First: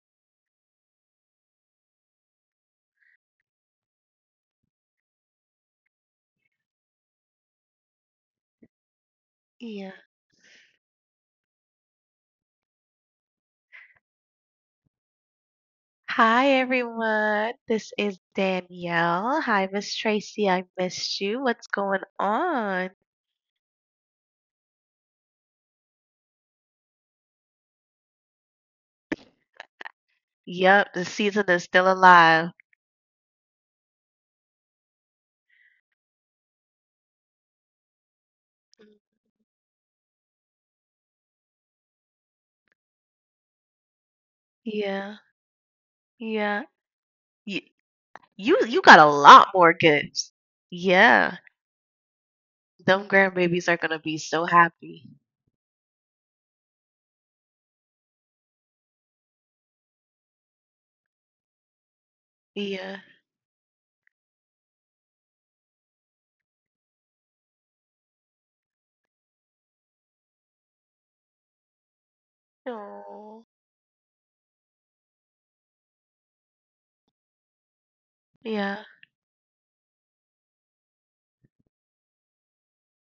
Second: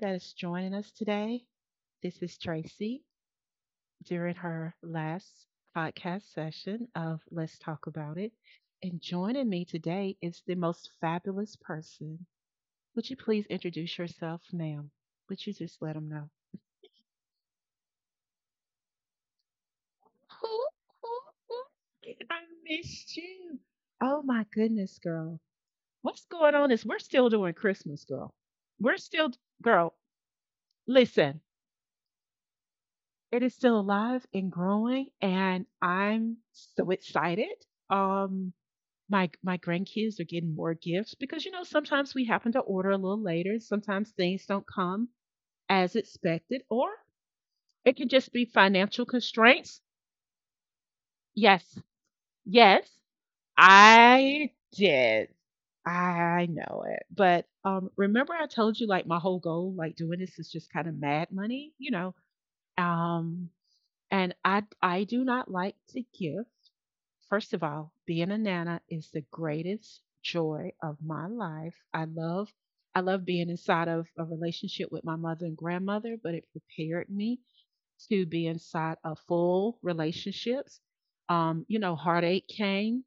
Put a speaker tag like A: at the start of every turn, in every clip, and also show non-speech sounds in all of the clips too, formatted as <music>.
A: that is joining us today. This is Tracy during her last podcast session of Let's Talk About It. And joining me
B: Yeah.
A: today is the most fabulous person. Would you please introduce yourself, ma'am? Would you just let them know?
B: Hi, everyone. This is Danielle. Hi, Miss
A: <laughs>
B: Tracy. I
A: Ooh,
B: missed
A: ooh,
B: you.
A: ooh,
B: What's going
A: I
B: on?
A: missed you. Oh my goodness, girl. What's going on is we're still doing Christmas, girl. We're still, girl,
B: Yep, the
A: listen,
B: season is still alive.
A: It is still alive and growing, and I'm so excited. Um, my grandkids are getting more gifts because you know sometimes we happen to order a little later. Sometimes things don't come
B: Yeah,
A: as expected,
B: yeah.
A: or
B: You,
A: it can just be
B: you got
A: financial
B: a lot more
A: constraints.
B: gifts. Yeah,
A: Yes, yes,
B: them grandbabies are gonna be so
A: I
B: happy.
A: did. I know it. But remember, I told you like my whole goal, like doing this, is just kind of mad money.
B: Yeah.
A: Um, and I do not like to give. First of all, being a nana is the greatest joy of my life. I love being
B: Oh.
A: inside of a relationship with my mother and grandmother, but it prepared me to be
B: Yeah.
A: inside of full relationships. You know, heartache came.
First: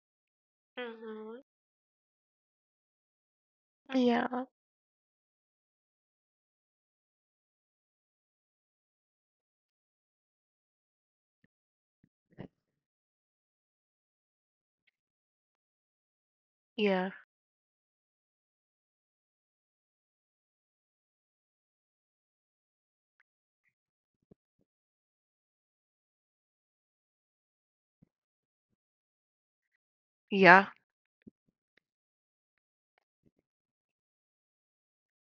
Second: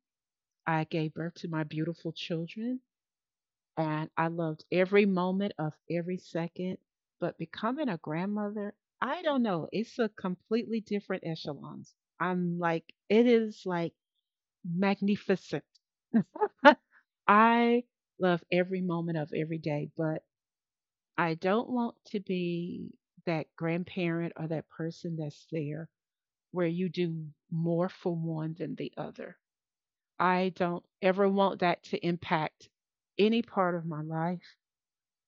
A: I gave birth
B: Hmm.
A: to my beautiful children, and I
B: Yeah.
A: loved every moment of every second. But becoming a grandmother, I don't know, it's a completely different echelons. I'm like, it is like magnificent.
B: Yeah.
A: I love every moment of every day, but I don't want to be that grandparent or that person that's there where you do more for one than the other. I
B: Yeah.
A: don't ever want that to impact any part of my life.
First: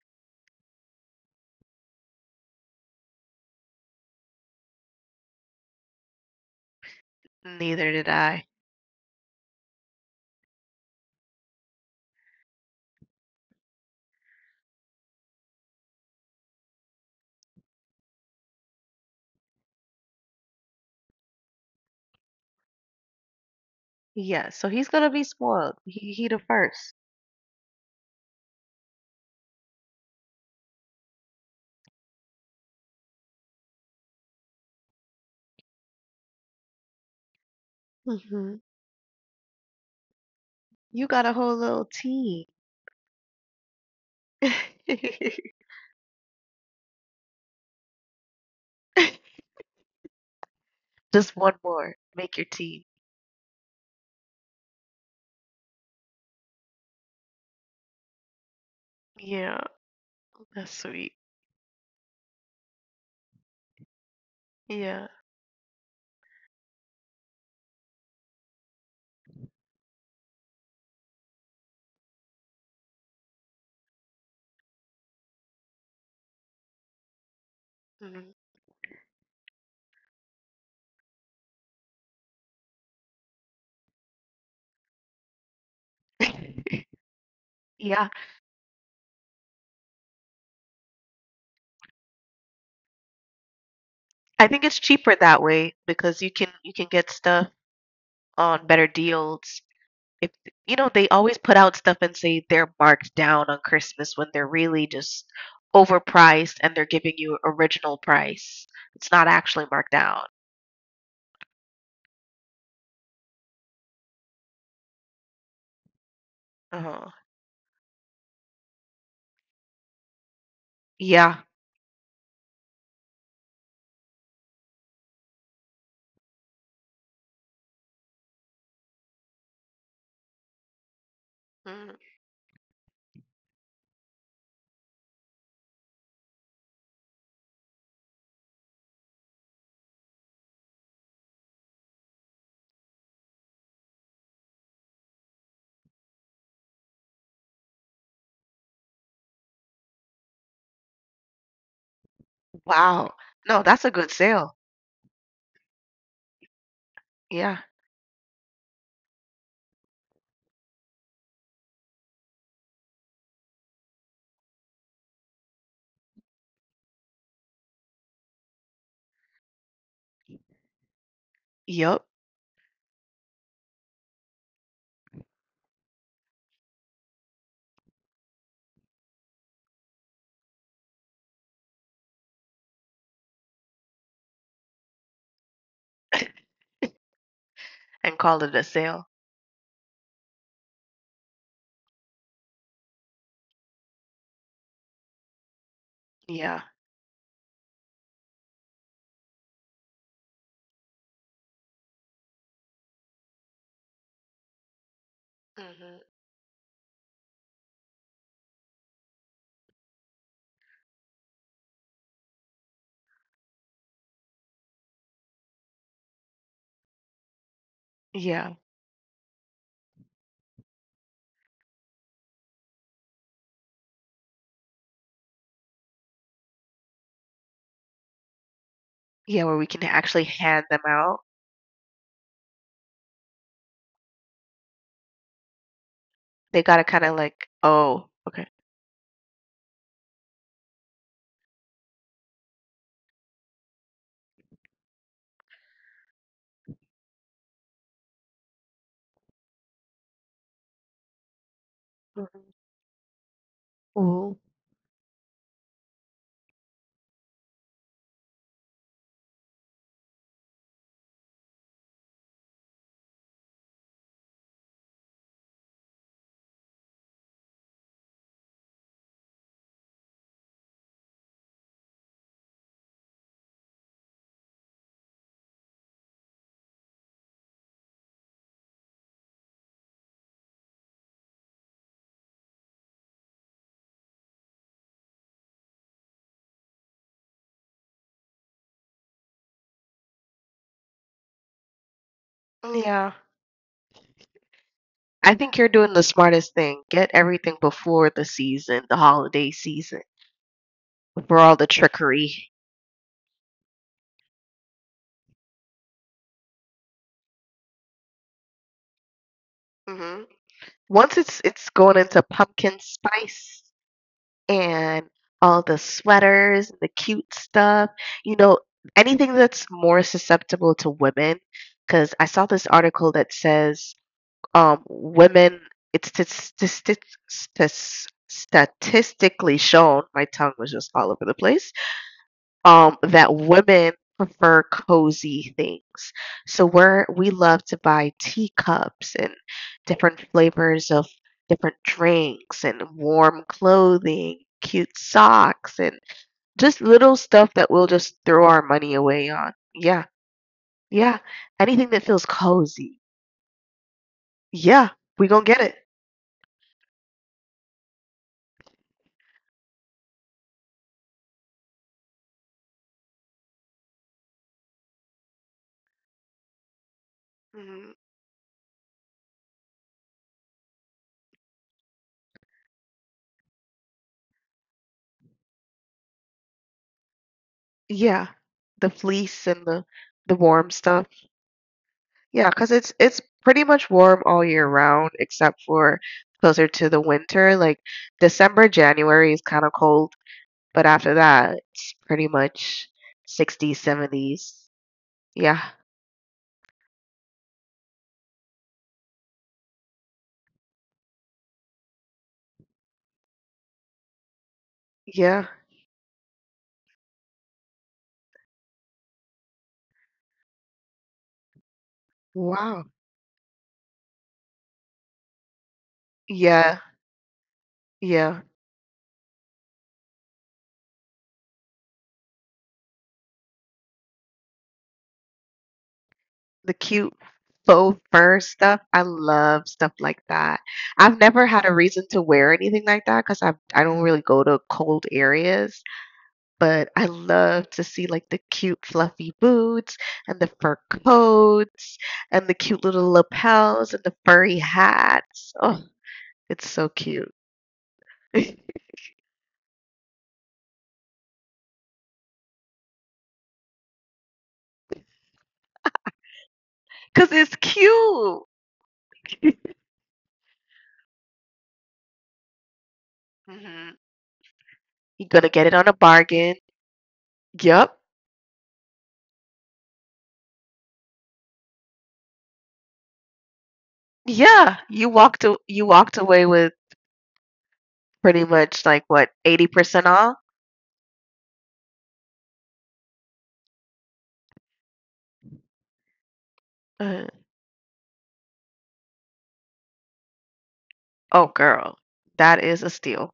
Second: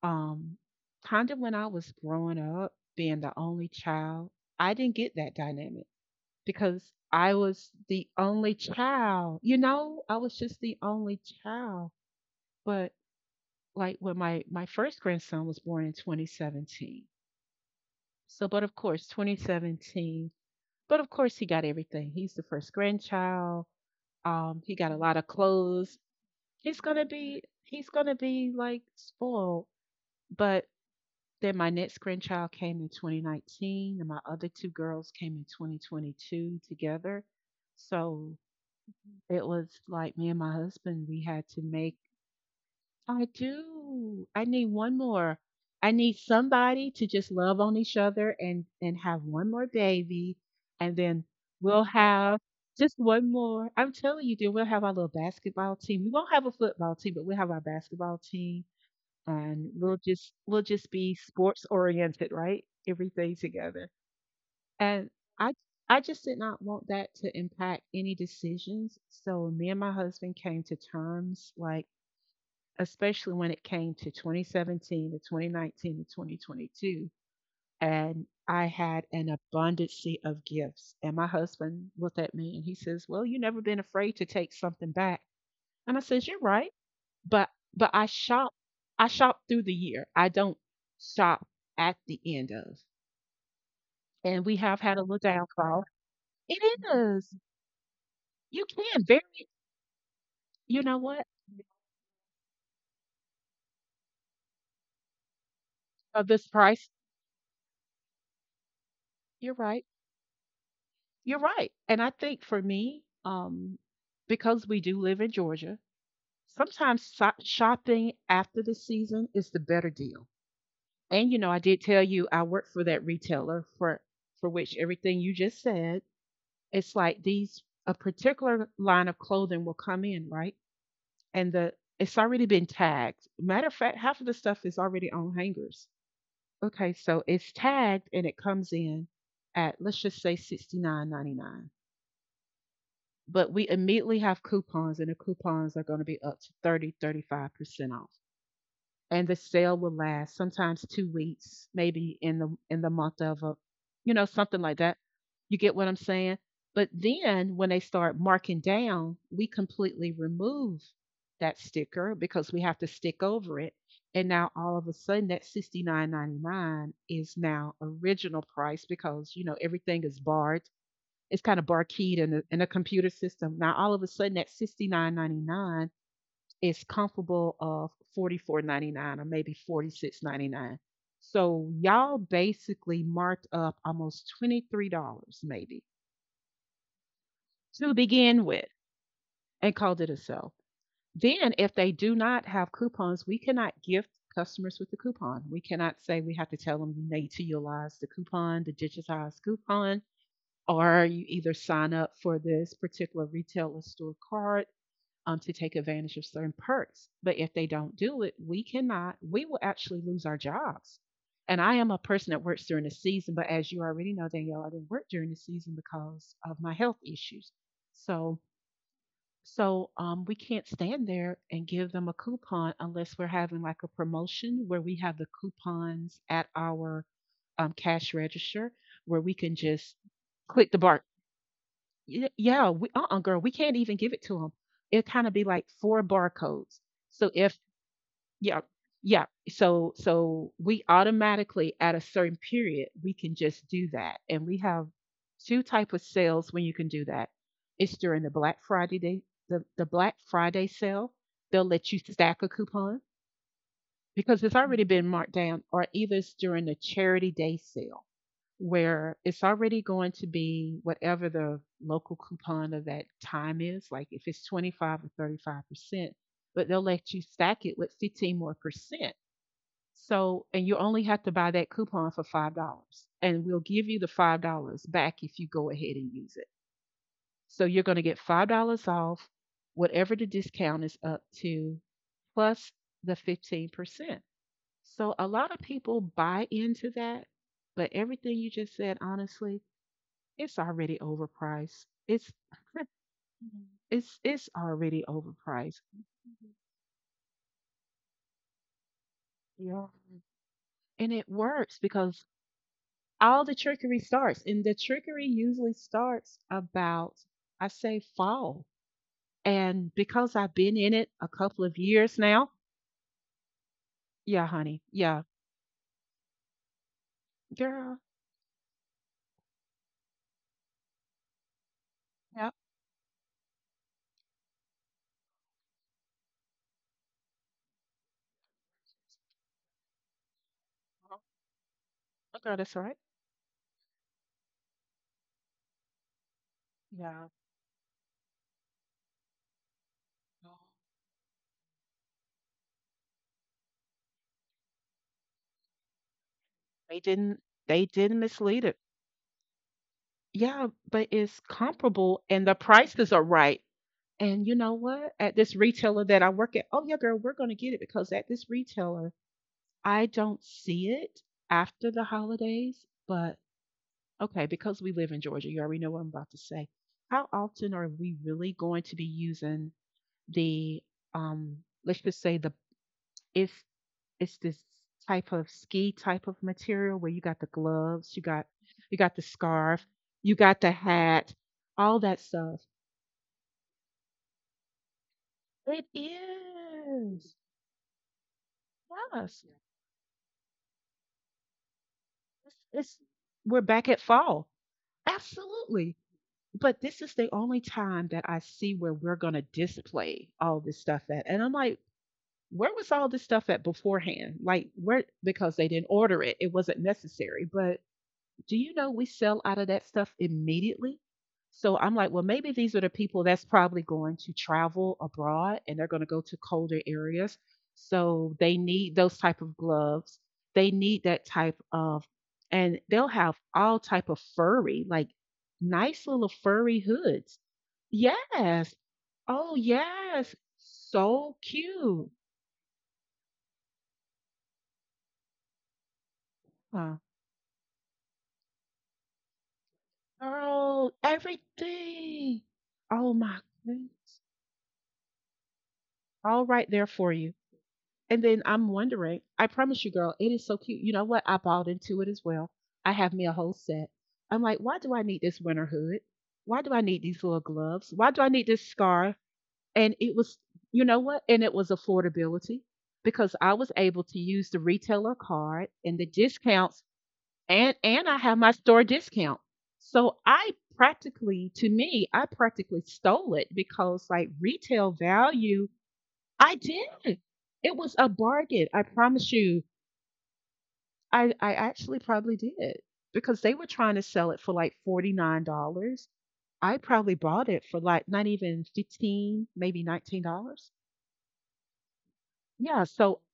A: Um, kind of when I was growing up, being the only child, I didn't get that dynamic because I was
B: Neither
A: the
B: did I.
A: only child. You know, I was just the only child. But like when my first grandson was born in 2017. So, but of course, 2017. But of course, he got everything. He's the first grandchild.
B: Yeah. So
A: He
B: he's
A: got a
B: gonna
A: lot
B: be
A: of
B: spoiled.
A: clothes.
B: He the
A: He's
B: 1st.
A: gonna be he's gonna be like spoiled. But then my next grandchild came in 2019, and my other two girls came in 2022 together. So it was like me and my
B: You
A: husband, we
B: got a
A: had
B: whole
A: to
B: little
A: make.
B: team.
A: I do. I need one more. I need somebody to just love on each other and have one
B: <laughs>
A: more baby, and then
B: Just one
A: we'll
B: more. Make
A: have
B: your team.
A: just one more. I'm telling you, dude, we'll have our little basketball team. We won't have a football team, but we'll have our basketball team,
B: Yeah,
A: and we'll just we'll
B: that's
A: just
B: sweet.
A: be sports oriented, right? Everything together.
B: Yeah.
A: And I I just did not want that to impact any decisions. So me and my husband came to terms like especially when it came to 2017 to 2019 to 2022. And
B: Mhm.
A: I had an abundance of gifts. And my husband looked at me and he says, "Well, you never been afraid to take something back." And I says, "You're right."
B: <laughs>
A: But but I
B: Yeah.
A: shop I shop through the year. I don't shop at the end of.
B: I
A: And we
B: think it's
A: have had a
B: cheaper
A: little
B: that way
A: downfall.
B: because you can
A: It
B: you can get
A: is.
B: stuff on
A: You
B: better
A: can very,
B: deals. If you
A: you
B: know,
A: know
B: they
A: what?
B: always put out stuff and say they're marked down on Christmas when they're really just
A: Of this
B: overpriced and they're
A: price.
B: giving you original price. It's not
A: You're
B: actually
A: right.
B: marked down.
A: You're right. And I think for me, because we do live in Georgia, sometimes
B: Uh-huh.
A: shopping after the season is the better deal. And you
B: Yeah.
A: know, I did tell you I work for that retailer for which everything you just said, it's like these a particular line of clothing will come in, right? And the
B: Mm.
A: It's already been tagged. Matter of fact, half of the stuff is already on hangers. Okay, so it's tagged and it comes in at let's just say 69.99. But we immediately have coupons and the coupons are going to be up to 35% off, and the sale will last sometimes 2 weeks maybe in the
B: Wow.
A: month of a,
B: No, that's a good
A: you know,
B: sale.
A: something like that, you get what I'm saying. But then
B: Yeah.
A: when they start marking down, we completely remove that sticker because we have to stick over it, and now all of a sudden that 69.99 is now original price because you know everything is barred, it's kind of
B: Yep.
A: barkeyed in a computer system. Now all of a sudden that 69.99 is comparable of 44.99 or maybe 46.99. So y'all basically marked up almost $23 maybe
B: <laughs>
A: to
B: And call
A: begin
B: it a
A: with
B: sale.
A: and called it a sale. Then if they do not have coupons, we cannot gift customers with the coupon. We cannot say, we have
B: Yeah.
A: to tell them you need to utilize the coupon, the digitized coupon, or you either sign up for this particular retailer store card, to take
B: Mhm.
A: advantage of certain perks. But if they don't do it, we cannot, we will actually lose our jobs. And I am a person that works during the season, but as you already know, Danielle, I didn't work during the season because of my health issues. So,
B: Yeah.
A: so we can't stand there and give them a coupon unless we're having like a promotion where we have the coupons at our cash register where we
B: Yeah,
A: can
B: where we can
A: just
B: actually hand
A: click the
B: them
A: bar.
B: out.
A: We, girl, we can't even give it to them. It It'll kinda be like 4
B: They
A: barcodes.
B: gotta kinda
A: So
B: like,
A: if
B: "Oh, okay."
A: yeah, yeah. So so we automatically at a certain period, we can just do that. And we have 2 type of sales when you can do that. It's during the Black Friday day, the Black Friday sale. They'll let you stack a
B: Mhm.
A: coupon
B: Ooh.
A: because it's already been marked down, or either it's during the Charity Day sale where it's already going to be whatever the local coupon of that time is, like if it's 25 or 35%, but they'll let you stack it with 15 more percent. So, and you only have to buy that coupon for $5, and we'll give you the $5 back if you go ahead and use it. So you're going to get $5 off whatever the discount is up to, plus the 15%. So a lot of people buy into that, but everything you just said, honestly, it's already overpriced. It's
B: Yeah.
A: Mhm, it's already
B: I think you're
A: overpriced.
B: doing the smartest thing. Get everything before the season, the holiday
A: Yeah.
B: season,
A: And it
B: before all the
A: works because
B: trickery.
A: all the trickery starts, and the trickery usually starts about, I say, fall. And
B: Mhm.
A: because I've been in it
B: Once
A: a
B: it's
A: couple
B: it's
A: of
B: going
A: years
B: into
A: now,
B: pumpkin spice
A: yeah, honey,
B: and all the sweaters and the cute stuff,
A: girl,
B: you know, anything that's more susceptible to women. Because I saw
A: yeah,
B: this article that says, women, it's statistic, statistically shown, my tongue was just all over the place,
A: girl, that's right.
B: that women prefer cozy things. So we
A: Yeah,
B: love to buy teacups and different
A: uh,
B: flavors of different drinks and warm clothing, cute socks, and just
A: they
B: little
A: didn't,
B: stuff that we'll
A: they
B: just
A: didn't
B: throw our
A: mislead it.
B: money away on. Yeah,
A: Yeah, but
B: yeah,
A: it's
B: anything that feels
A: comparable, and the
B: cozy.
A: prices are right. And you know
B: Yeah,
A: what?
B: we
A: At
B: gonna
A: this
B: get it.
A: retailer that I work at, oh yeah, girl, we're gonna get it because at this retailer, I don't see it after the holidays, but okay, because we live in Georgia, you already know what I'm about to say. How often are
B: Mhm.
A: we really going to be using the um let's just say the it's it's this type of ski type of material where you got the gloves, you
B: Yeah,
A: got
B: the
A: you got the
B: fleece and the
A: scarf,
B: the
A: you got
B: warm
A: the
B: stuff.
A: hat, all that
B: Yeah,
A: stuff.
B: cause it's pretty much warm all year round except
A: It
B: for closer to the
A: is.
B: winter. Like December, January is
A: Yes.
B: kind of cold, but after that, it's pretty much
A: It's we're
B: 60s,
A: back at fall.
B: 70s. Yeah.
A: Absolutely. But this is the only time that I see where we're going to display all this stuff at. And I'm like, where was all this stuff at beforehand? Like, where,
B: Yeah.
A: because they didn't order it, it wasn't necessary. But do you know we sell out of that stuff immediately? So I'm like, well, maybe these are
B: Wow.
A: the people that's probably going to travel abroad and they're going to go to
B: Yeah.
A: colder areas. So
B: Yeah.
A: they need those type of gloves. They need that type of, and they'll have all type of furry, like nice little
B: The
A: furry
B: cute
A: hoods.
B: faux fur
A: Yes.
B: stuff. I
A: Oh,
B: love stuff like
A: yes.
B: that. I've
A: So
B: never had a reason
A: cute.
B: to wear anything like that because I don't really go to cold areas. But
A: Huh.
B: I love to see like the cute fluffy boots and the fur
A: Girl,
B: coats
A: everything.
B: and the cute little
A: Oh my
B: lapels and the
A: goodness.
B: furry hats. Oh,
A: All right
B: it's
A: there
B: so
A: for you.
B: cute.
A: And then I'm
B: <laughs>
A: wondering, I promise you, girl, it is so cute. You know what? I bought into it as well. I have me a whole set. I'm like, why do I need this winter hood? Why do I need these
B: Because
A: little
B: it's
A: gloves? Why do I
B: cute.
A: need this scarf? And it was, you know what? And it was affordability because I was
B: Hmm.
A: able to use the retailer
B: You're gonna get
A: card
B: it on a
A: and the
B: bargain.
A: discounts, and
B: Yep.
A: and I have my store discount. So I practically, to me, I practically stole it because like
B: Yeah.
A: retail
B: You walked a-
A: value
B: you walked away
A: I
B: with
A: did. It was a
B: pretty
A: bargain. I
B: much like what,
A: promise you.
B: 80% off?
A: I actually probably did because they were trying to sell it for like $49. I probably
B: Uh,
A: bought it for like not even 15, maybe $19.
B: oh girl, that is
A: Yeah,
B: a
A: so.
B: steal.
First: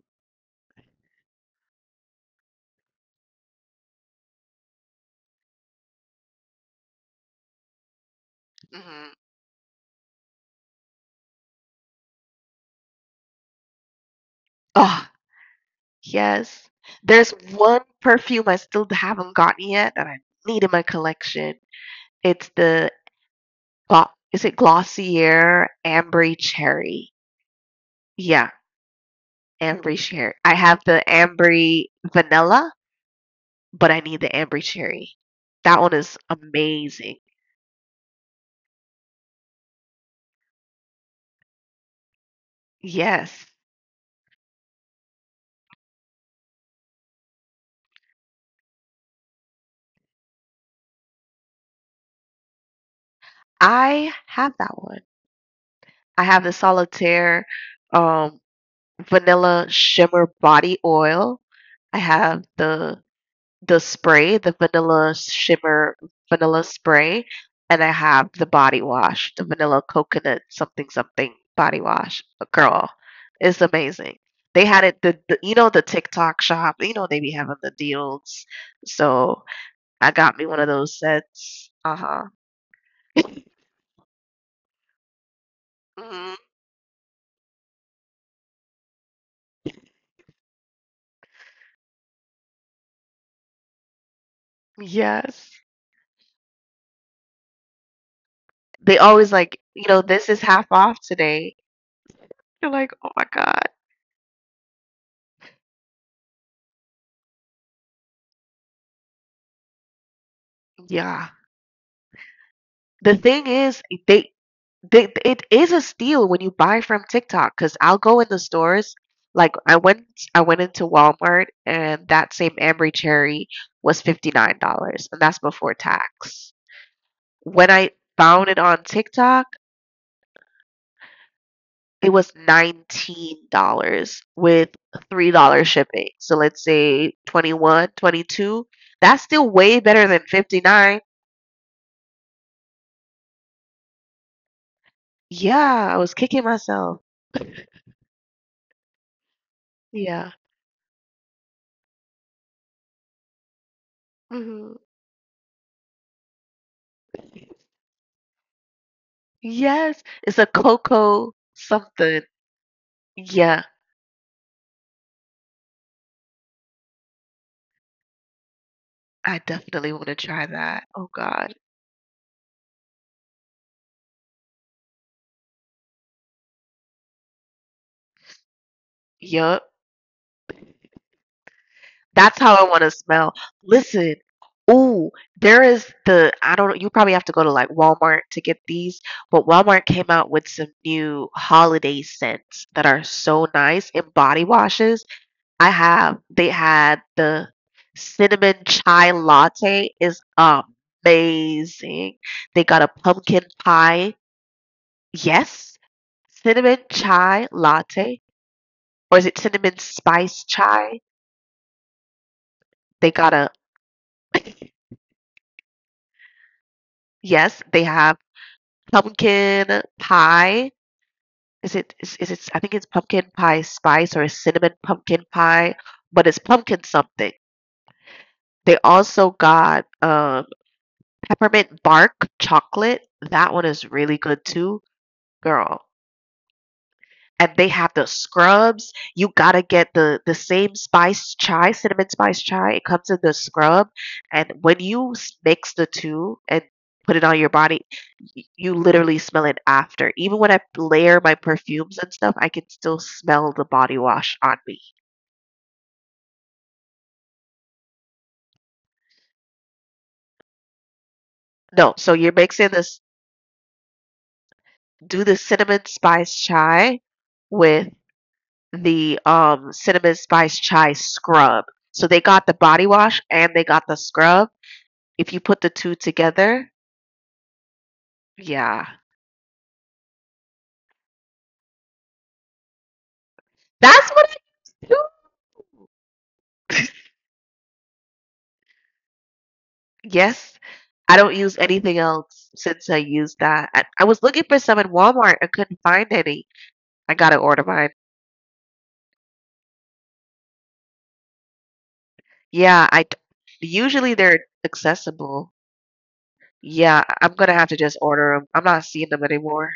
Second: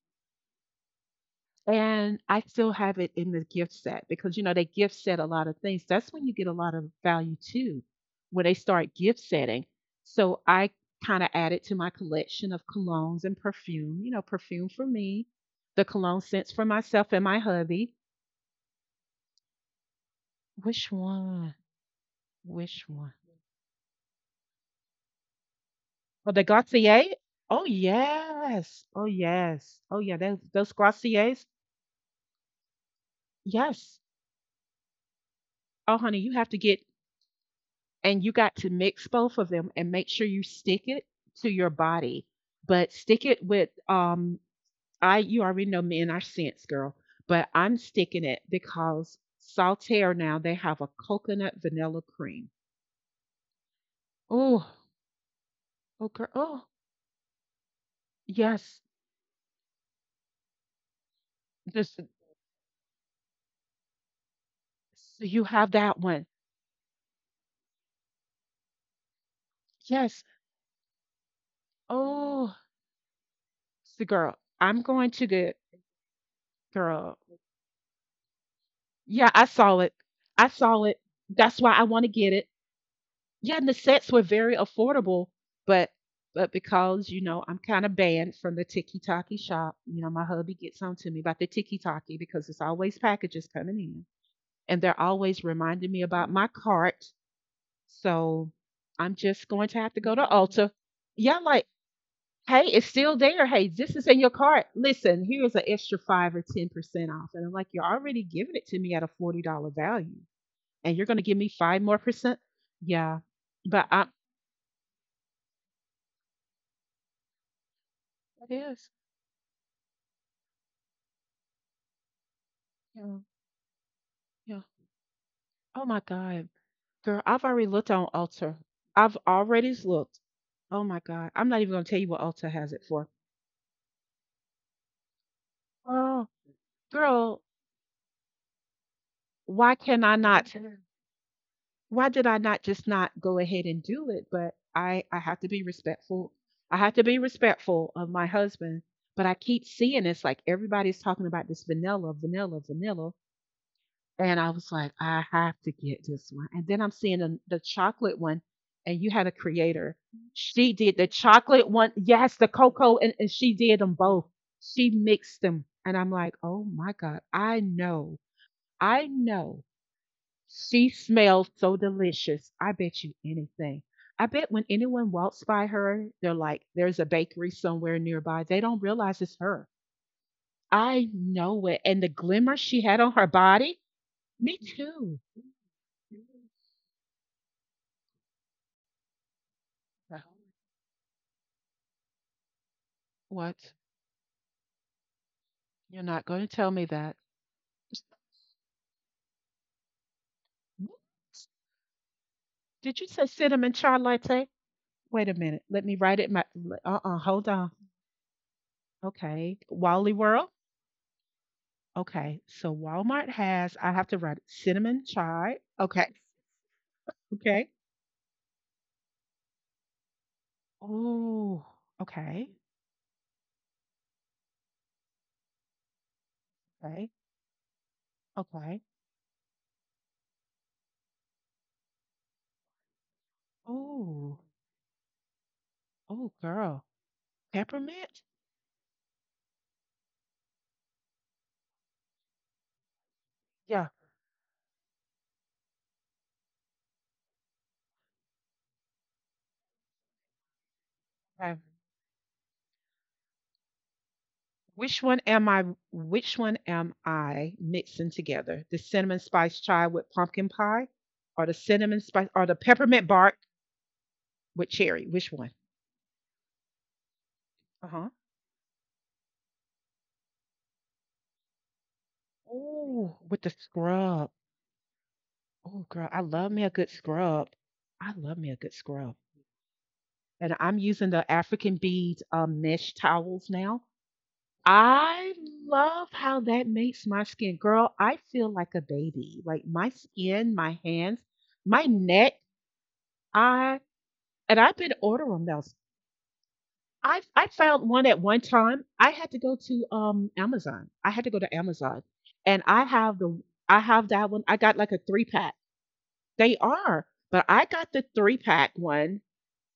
A: And I still have it in the gift set because you know they gift set a lot of things. That's when you get a lot of value too, when they start
B: Hmm.
A: gift setting. So I kind of added to my collection of colognes and perfume. You know, perfume for me, the cologne scents for
B: Yes.
A: myself and
B: There's
A: my
B: one
A: hubby.
B: perfume I still haven't gotten yet that I need in my
A: Which
B: collection.
A: one?
B: It's the
A: Which one?
B: is it Glossier Ambry
A: Oh, the Gautier.
B: Cherry?
A: Oh
B: Yeah,
A: yes. Oh yes.
B: Ambry
A: Oh yeah.
B: Cherry.
A: Those
B: I
A: those
B: have the
A: Gautiers.
B: Ambry Vanilla, but I
A: Yes.
B: need the Ambry Cherry. That one
A: Oh
B: is
A: honey, you have to get
B: amazing.
A: and you got to mix both of them and make sure you stick it to your body but stick it
B: Yes.
A: with I you already know men are our scents, girl. But I'm sticking it because Saltaire now they have a coconut vanilla cream.
B: I have
A: Oh.
B: that one.
A: Oh
B: I
A: girl.
B: have the
A: Oh
B: Solitaire um
A: yes.
B: vanilla shimmer body oil.
A: This.
B: I have the spray, the vanilla
A: So you have that
B: shimmer
A: one.
B: vanilla spray, and I have the body wash, the vanilla
A: Yes.
B: coconut something something body wash.
A: Oh.
B: Girl, it's
A: So girl,
B: amazing.
A: I'm
B: They had
A: going
B: it
A: to
B: the,
A: get.
B: the you know the TikTok shop,
A: Girl,
B: you know they be having the deals.
A: yeah, I
B: So
A: saw it.
B: I
A: I
B: got me
A: saw
B: one of
A: it.
B: those
A: That's why I
B: sets.
A: want to get it.
B: Uh-huh. <laughs>
A: Yeah, and the sets were very affordable, but but
B: Mhm.
A: because you know I'm kind of banned from the Tiki Taki shop. You know my hubby gets on to me about the Tiki Taki because it's always packages coming in, and they're always reminding
B: Yes.
A: me about my cart. So I'm just
B: They
A: going to
B: always
A: have to
B: like,
A: go to Ulta.
B: this is half
A: Yeah, I'm
B: off
A: like
B: today.
A: hey, it's
B: You're
A: still
B: like,
A: there.
B: oh my
A: Hey, this
B: God.
A: is in your cart. Listen, here's an extra 5 or 10% off, and I'm like you're already giving it to me at a $40 value, and you're going to give
B: Yeah.
A: me five more percent. Yeah,
B: The thing is,
A: but I'm.
B: they it is a steal when you buy from TikTok because I'll go in the
A: It is.
B: stores. Like I went into Walmart and that same Ambry
A: Yeah,
B: Cherry was
A: yeah.
B: $59, and that's before
A: Oh my God.
B: tax.
A: Girl, I've already
B: When I
A: looked on
B: found
A: Ulta.
B: it on
A: I've
B: TikTok,
A: already looked. Oh my God. I'm not even gonna tell
B: it
A: you what
B: was
A: Ulta has it for.
B: $19 with $3 shipping.
A: Oh,
B: So let's say
A: girl,
B: 21, 22. That's still
A: why
B: way
A: can
B: better
A: I
B: than
A: not?
B: 59.
A: Why did I not just not go ahead and do it? But I have to be
B: Yeah, I was
A: respectful.
B: kicking
A: I have
B: myself.
A: to be respectful of my husband. But I keep seeing it's
B: Yeah.
A: like everybody's talking about this vanilla, vanilla, vanilla. And I
B: Hmm.
A: was like, I have to get this one. And then I'm seeing the chocolate one, and you had a creator.
B: Yes, it's a
A: She did the
B: cocoa
A: chocolate one,
B: something.
A: yes, the cocoa, and she
B: Yeah,
A: did them both. She mixed them. And I'm like, oh my God, I know, I
B: I
A: know.
B: definitely wanna try that.
A: She
B: Oh god.
A: smells so delicious. I bet you anything. I bet when anyone walks by her, they're like, there's a bakery somewhere nearby. They don't realize it's her.
B: Yup.
A: I know it. And the
B: That's how
A: glimmer
B: I
A: she
B: wanna
A: had on her
B: smell.
A: body,
B: Listen,
A: me
B: ooh,
A: too.
B: there is the I don't know, you probably have to go to, like, Walmart to get these, but Walmart came
A: Uh,
B: out with some new holiday scents that are so
A: What?
B: nice in body washes. I
A: You're
B: have
A: not going to
B: they
A: tell me
B: had
A: that.
B: the cinnamon chai latte is amazing. They got a
A: Did you say
B: pumpkin
A: cinnamon chai
B: pie.
A: latte? Wait a minute.
B: Yes.
A: Let me write it. My
B: Cinnamon
A: hold
B: chai
A: on.
B: latte, or is it
A: Okay.
B: cinnamon
A: Wally
B: spice
A: World.
B: chai?
A: Okay. So
B: They
A: Walmart
B: got a
A: has. I have to write it, cinnamon chai. Okay.
B: yes.
A: Okay.
B: They have pumpkin pie.
A: Oh.
B: Is
A: Okay.
B: it? I think it's pumpkin pie spice or a cinnamon pumpkin pie, but it's pumpkin
A: Okay.
B: something. They
A: Okay.
B: also got peppermint bark chocolate. That one is really
A: Oh.
B: good too, girl.
A: Oh, girl.
B: And they have the
A: Peppermint.
B: scrubs. You gotta get the same spice chai, cinnamon spice chai. It comes in the
A: Yeah.
B: scrub, and when you mix the two and put it on your body, you literally smell it after. Even when I layer my
A: Okay.
B: perfumes and stuff, I can still smell the body wash on me.
A: Which one am I? Which one am I mixing together? The cinnamon spice chai with pumpkin pie, or the
B: No,
A: cinnamon
B: so
A: spice,
B: you're
A: or the
B: mixing this.
A: peppermint bark with cherry?
B: Do
A: Which
B: the
A: one?
B: cinnamon spice chai
A: Uh
B: with
A: huh.
B: the cinnamon spice chai scrub. So they got the body
A: Oh,
B: wash
A: with the
B: and they got the
A: scrub.
B: scrub. If you put the
A: Oh,
B: two
A: girl, I love me a
B: together,
A: good scrub. I love me a good
B: yeah.
A: scrub. And I'm using the African beads mesh towels now.
B: That's what I use too.
A: I love how that makes my skin. Girl, I feel like a baby. Like my skin,
B: Yes.
A: my
B: I
A: hands,
B: don't use
A: my
B: anything
A: neck.
B: else since I used that.
A: I
B: I was looking for
A: And I've
B: some in
A: been
B: Walmart
A: ordering
B: and
A: those.
B: couldn't find any. I
A: I
B: gotta
A: I
B: order
A: found
B: mine.
A: one at one time. I had to go to Amazon. I had to go to Amazon, and I
B: Yeah,
A: have the. I have
B: usually
A: that one.
B: they're
A: I got like a three
B: accessible.
A: pack. They
B: Yeah,
A: are,
B: I'm
A: but
B: gonna
A: I
B: have to
A: got
B: just
A: the three
B: order them. I'm
A: pack
B: not seeing
A: one.
B: them anymore.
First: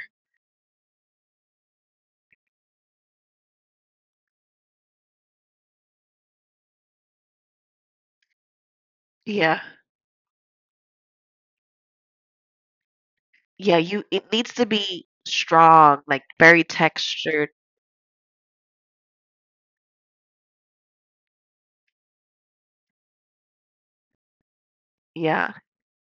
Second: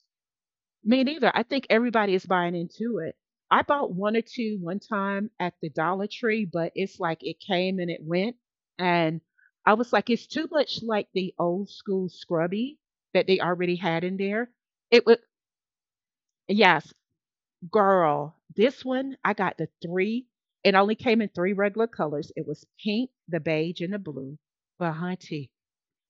A: Me neither. I think everybody is buying into it. I bought one or two one time at the Dollar Tree, but it's like it came and it went, and
B: Yeah.
A: I was like, it's too much like the old school scrubby that they already
B: Yeah,
A: had
B: you
A: in
B: it
A: there.
B: needs to
A: It
B: be
A: was.
B: strong, like very
A: Yes.
B: textured.
A: Girl, this one I got the three. It only came in three regular colors. It was pink, the beige, and the blue. But hunty,
B: Yeah.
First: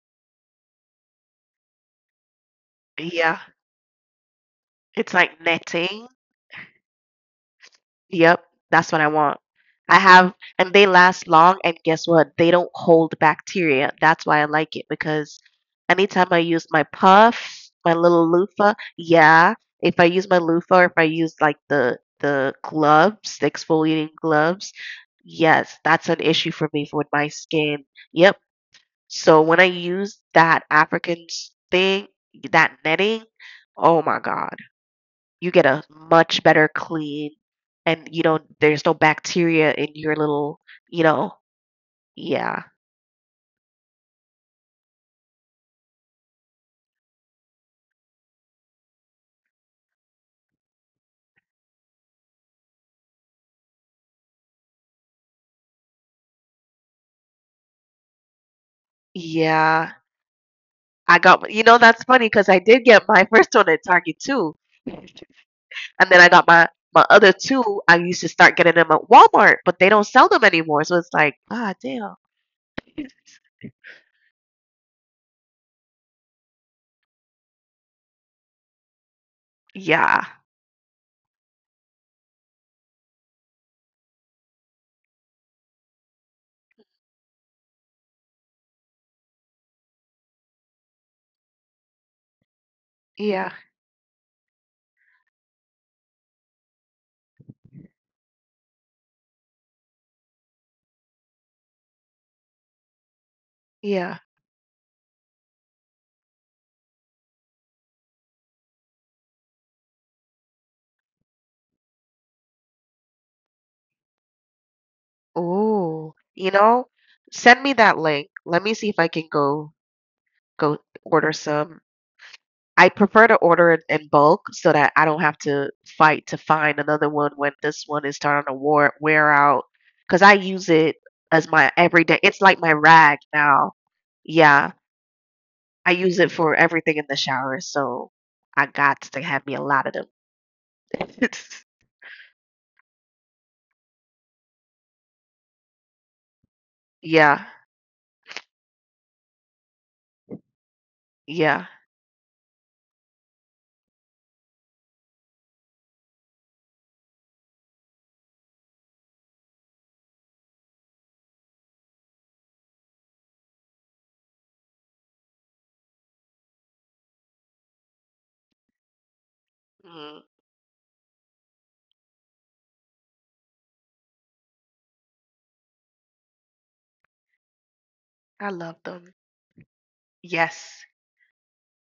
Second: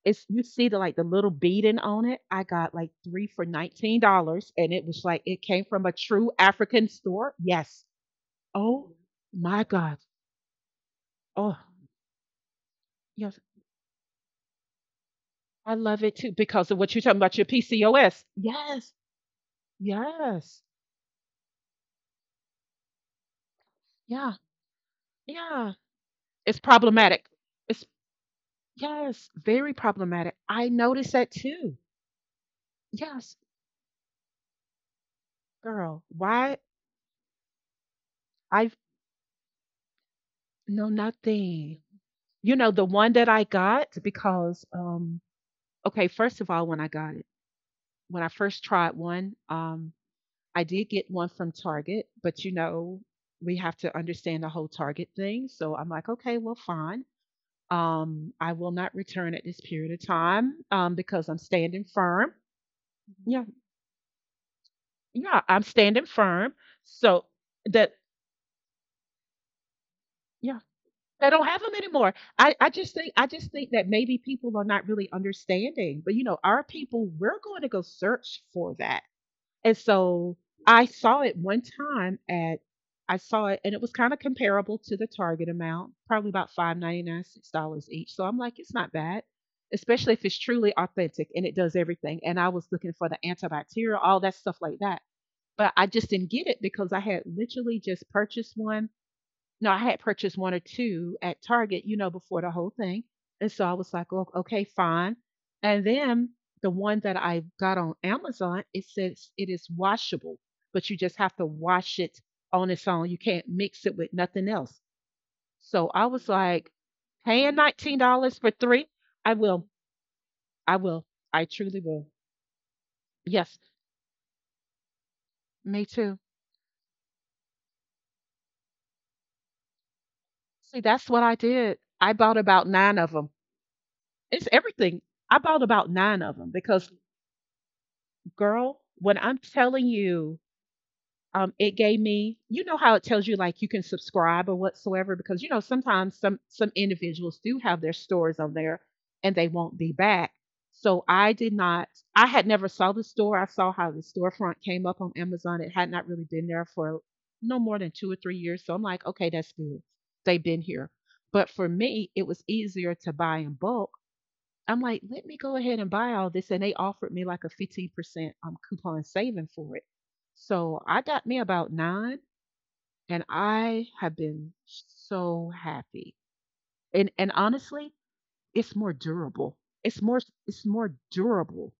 A: it's you see the like the little beading on it. I got like three
B: Yeah.
A: for $19, and it was
B: It's
A: like it
B: like
A: came from a
B: netting.
A: true African store. Yes.
B: Yep, that's
A: Oh
B: what I want.
A: my God.
B: I have, and they last
A: Oh
B: long, and guess what? They don't hold
A: yes,
B: bacteria. That's why I like it because
A: I love it
B: anytime
A: too
B: I use
A: because of
B: my
A: what you're talking about your
B: puff, my
A: PCOS.
B: little loofah,
A: Yes.
B: yeah, if I use my
A: Yes.
B: loofah or if I use like the gloves, the exfoliating
A: Yeah.
B: gloves,
A: Yeah.
B: yes, that's an issue
A: It's
B: for me for with
A: problematic.
B: my skin.
A: It's
B: Yep.
A: yes,
B: So when I
A: very
B: use
A: problematic.
B: that
A: I noticed
B: African
A: that too.
B: thing, that netting,
A: Yes,
B: oh my God, you get a
A: girl.
B: much
A: Why?
B: better clean and you don't
A: I
B: there's no bacteria in your little
A: know
B: you know
A: nothing. You
B: yeah,
A: know, the one that I got because okay, first of all, when I got it, when I first tried one, I did get one from Target, but you know, we have to understand the whole Target thing. So I'm like, okay, well fine. I will not return at this
B: yeah.
A: period of time
B: i
A: because I'm
B: got you know
A: standing
B: that's funny
A: firm.
B: because I did get my <laughs>
A: Yeah.
B: first one at Target too. And
A: Yeah, I'm standing
B: then I got
A: firm.
B: my
A: So
B: other two.
A: that.
B: I used to start getting them at Walmart, but they don't sell them
A: Yeah.
B: anymore, so it's
A: They
B: like
A: don't have
B: ah
A: them
B: damn.
A: anymore. I just think I just think that maybe people are not really understanding. But you know, our people, we're going to go search for that. And
B: Yeah,
A: so I saw it one time at. I saw it and it was kind of comparable to the target amount, probably about 5.99, $6 each. So I'm like, it's not bad. Especially if it's truly authentic and it does everything. And I was looking for the
B: yeah,
A: antibacterial, all that stuff like that. But I just didn't get it because I had literally just purchased one no, I had purchased 1 or 2 at Target, you know, before the whole thing, and so I was like,
B: yeah.
A: "Oh, okay, fine." And then the one that I got on Amazon, it says it is washable, but you just have to wash it on its own. You can't mix it with nothing else. So I
B: oh
A: was
B: you
A: like,
B: know
A: "Paying
B: send me that link,
A: $19 for
B: let me
A: 3?
B: see if I can
A: I will. I
B: go
A: will.
B: order
A: I
B: some.
A: truly will."
B: I prefer to
A: Yes,
B: order it in bulk so that I don't have to
A: me too.
B: fight to find another one when this one is starting to wear out. Cause I use
A: See,
B: it
A: that's what I
B: as my
A: did. I
B: everyday,
A: bought
B: it's like
A: about
B: my
A: 9 of
B: rag
A: them.
B: now.
A: It's
B: Yeah,
A: everything. I bought about
B: I use
A: 9
B: it
A: of them
B: for
A: because
B: everything in the shower, so I
A: girl,
B: got
A: when
B: to
A: I'm
B: have me a
A: telling
B: lot of them.
A: you, it
B: <laughs>
A: gave me, you know how it tells you like you can subscribe or whatsoever, because you know sometimes some individuals
B: Yeah,
A: do have their stores on there and they won't be back. So I did
B: yeah.
A: not, I had never saw the store. I saw how the storefront came up on Amazon. It had not really been there for no more than 2 or 3 years. So I'm like, okay, that's good. They've been here. But for me, it was easier to buy in bulk. I'm like, let me go ahead and buy all this. And they offered me like a 15% coupon saving for it.
B: Mm,
A: So I got me about nine and I have been so happy. And honestly,
B: I
A: it's
B: love
A: more
B: them.
A: durable. It's more. It's
B: Yes,
A: more durable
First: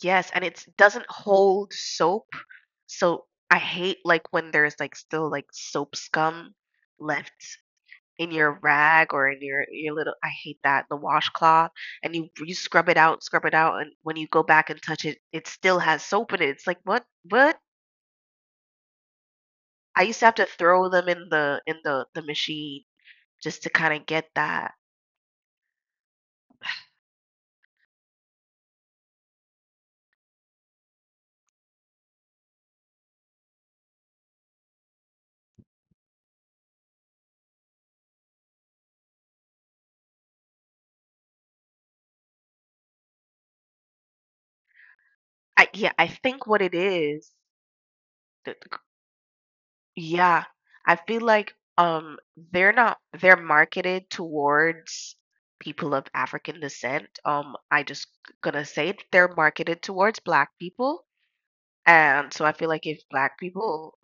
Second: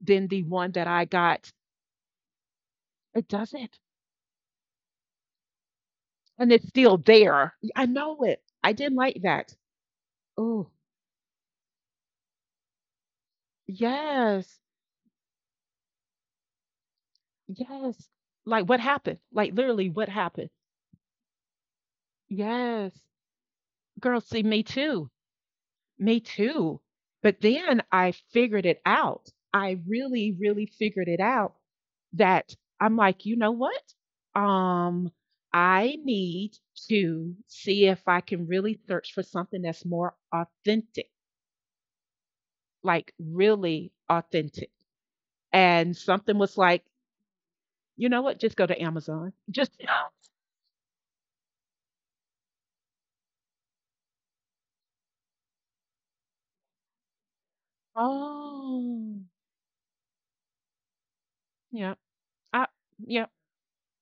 A: than
B: yes,
A: the
B: and it
A: one that I
B: doesn't
A: got.
B: hold soap, so
A: It
B: I
A: doesn't.
B: hate, like, when there's, like, still, like, soap
A: And
B: scum
A: it's still
B: left
A: there. I know
B: in
A: it.
B: your
A: I didn't
B: rag
A: like
B: or in
A: that.
B: your little I hate
A: Oh,
B: that, the washcloth, and you scrub it out, and when you go
A: yes.
B: back and touch it, it still has soap in it. It's like, "What? What?"
A: Yes. Like what happened? Like literally
B: I
A: what
B: used to have to
A: happened?
B: throw them in the machine
A: Yes.
B: just to kinda
A: Girl,
B: get
A: see me
B: that.
A: too. Me too. But then I figured it out. I really, really figured it out that I'm like, you know what? Um, I need to see if I can really search for something that's more authentic, like really authentic.
B: I yeah,
A: And
B: I
A: something
B: think
A: was
B: what it
A: like,
B: is,
A: you know what?
B: th
A: Just go to Amazon. Just,
B: yeah, I feel like, they're not they're marketed towards people of African descent, I just gonna say it,
A: oh,
B: they're marketed towards Black people.
A: yeah.
B: And so I
A: I,
B: feel like if
A: yeah,
B: Black people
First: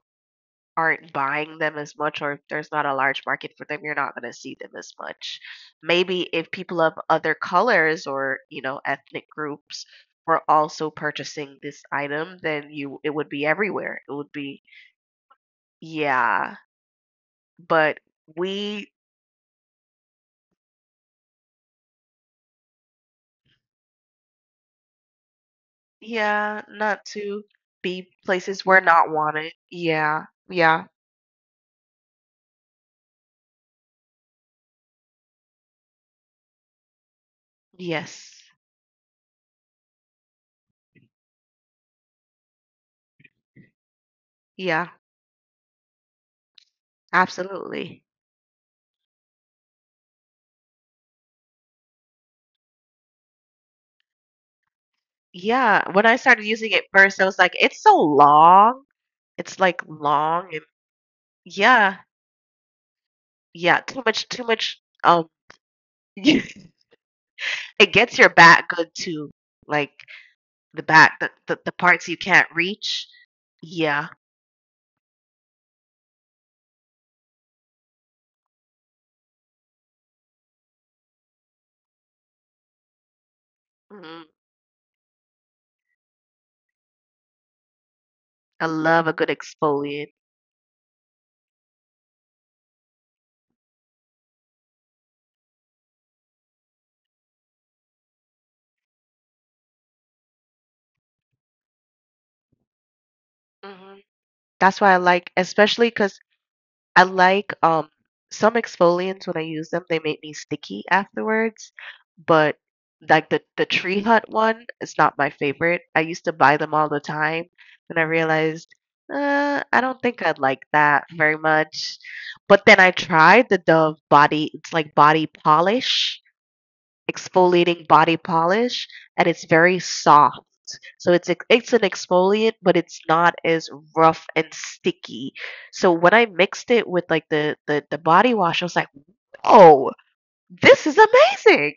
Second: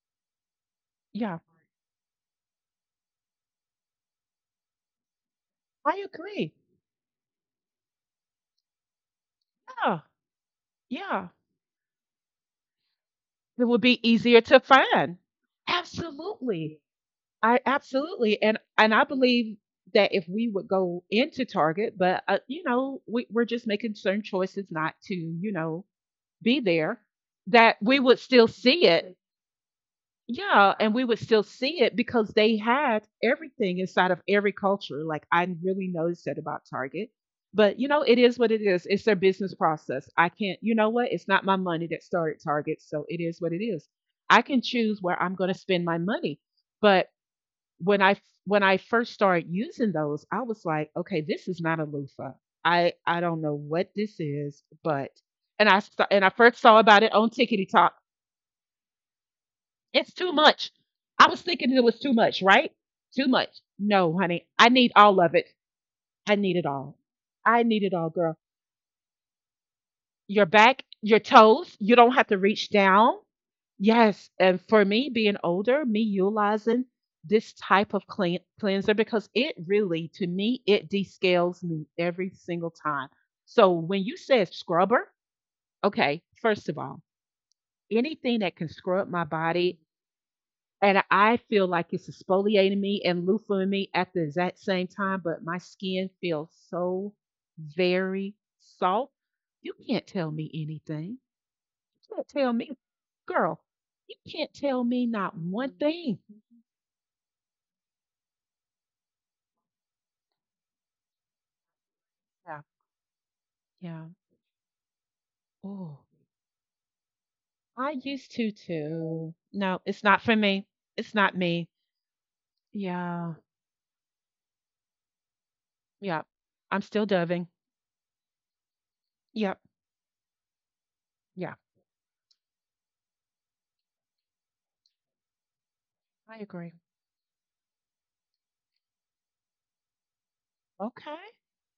B: aren't
A: yeah.
B: buying them as much or if there's not a large market for them, you're not going to see them as much.
A: I
B: Maybe if
A: agree.
B: people of other colors or, ethnic groups
A: Yeah,
B: were also
A: yeah.
B: purchasing this item, then you it would be
A: It would
B: everywhere.
A: be
B: It would
A: easier to
B: be.
A: find.
B: Yeah,
A: Absolutely. I
B: but
A: absolutely
B: we.
A: and I believe that if we would go into Target, but you know, we're just making certain choices not to, you know, be
B: Yeah,
A: there,
B: not to
A: that we
B: be
A: would still
B: places we're
A: see
B: not
A: it.
B: wanted. Yeah.
A: Yeah,
B: Yeah.
A: and we would still see it because they had everything inside of every culture. Like I really noticed that about Target. But you know, it is
B: Yes.
A: what it is. It's their business process. I can't, you know what? It's not my money that started Target, so it is what it is. I can
B: Yeah.
A: choose where I'm going to spend my money. But when
B: Absolutely.
A: I when I first started using those, I was like, okay, this is not a loofah. I don't know what this is, but
B: Yeah, when I
A: and I
B: started
A: first
B: using
A: saw
B: it
A: about it
B: first, I
A: on
B: was like, "It's
A: TikTok.
B: so long." It's, like,
A: It's too
B: long and
A: much. I was thinking it
B: yeah,
A: was too much, right? Too much.
B: yeah,
A: No,
B: too
A: honey. I
B: much,
A: need all of it.
B: <laughs>
A: I need it
B: it
A: all. I need it all,
B: gets your
A: girl.
B: back good too, like,
A: Your back,
B: the
A: your
B: back the
A: toes, you
B: parts
A: don't
B: you
A: have to
B: can't
A: reach
B: reach.
A: down.
B: Yeah,
A: Yes. And for me, being older, me utilizing this type of clean, cleanser because it really, to me, it descales me every single time. So when you
B: mhm,
A: said scrubber, okay, first of all, anything that
B: I
A: can scrub
B: love a
A: my
B: good
A: body
B: exfoliant.
A: and I feel like it's exfoliating me and loofahing me at the exact same time, but my skin feels so very soft. You can't tell me anything. You can't tell me, girl,
B: Mhm,
A: you can't
B: that's
A: tell
B: why I
A: me
B: like
A: not one
B: especially because.
A: thing.
B: I like, some exfoliants when I use them, they make me sticky afterwards, but
A: Yeah,
B: like the Tree
A: yeah.
B: Hut one is not my favorite.
A: Oh,
B: I used to buy them all the time,
A: I
B: and I
A: used to
B: realized,
A: too.
B: I
A: No,
B: don't
A: it's not
B: think
A: for
B: I'd like
A: me.
B: that
A: It's not
B: very
A: me.
B: much. But then I
A: Yeah,
B: tried the Dove body, it's like body polish
A: yeah. I'm still doving.
B: exfoliating body polish, and it's
A: Yep,
B: very soft. So
A: yeah.
B: it's an exfoliant, but it's not as rough and sticky. So when I
A: I
B: mixed
A: agree.
B: it with like the body wash, I was like, "Whoa, this is
A: Okay.
B: amazing!"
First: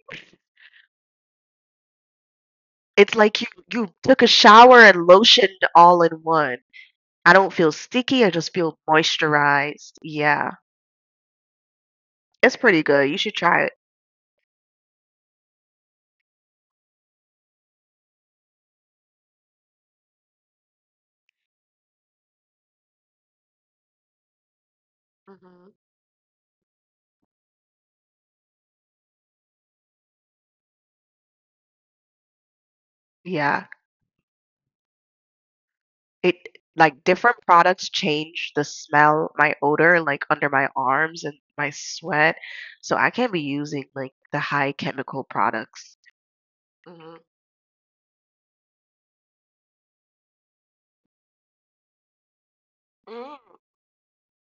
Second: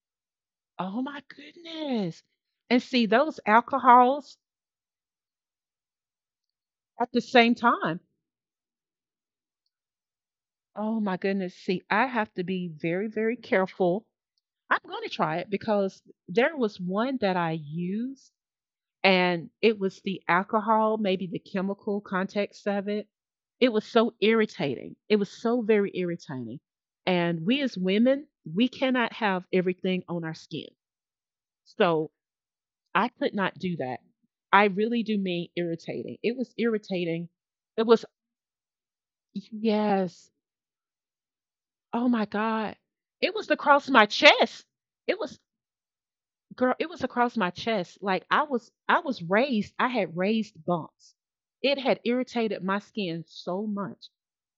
A: Oh my goodness. And see,
B: It's
A: those
B: like you took a
A: alcohols
B: shower and lotioned all in one.
A: at the
B: I don't
A: same
B: feel
A: time.
B: sticky. I just feel moisturized. Yeah,
A: Oh my goodness. See, I have to
B: it's
A: be
B: pretty
A: very,
B: good. You should
A: very
B: try it.
A: careful. I'm going to try it because there was one that I used and it was the alcohol, maybe the chemical context of it. It was so irritating. It was so
B: Hmm.
A: very irritating. And we as women, we cannot have everything on our skin. So I could not
B: Yeah.
A: do that. I really do mean irritating.
B: It
A: It was
B: like
A: irritating.
B: different
A: It
B: products
A: was,
B: change the smell, my odor, like
A: yes.
B: under my arms and my
A: Oh my
B: sweat.
A: God.
B: So I can't
A: It
B: be
A: was
B: using
A: across my
B: like the
A: chest.
B: high
A: It
B: chemical
A: was
B: products.
A: girl, it was
B: Mhm.
A: across my chest. Like I had raised bumps. It had irritated my skin
B: Mm.
A: so much.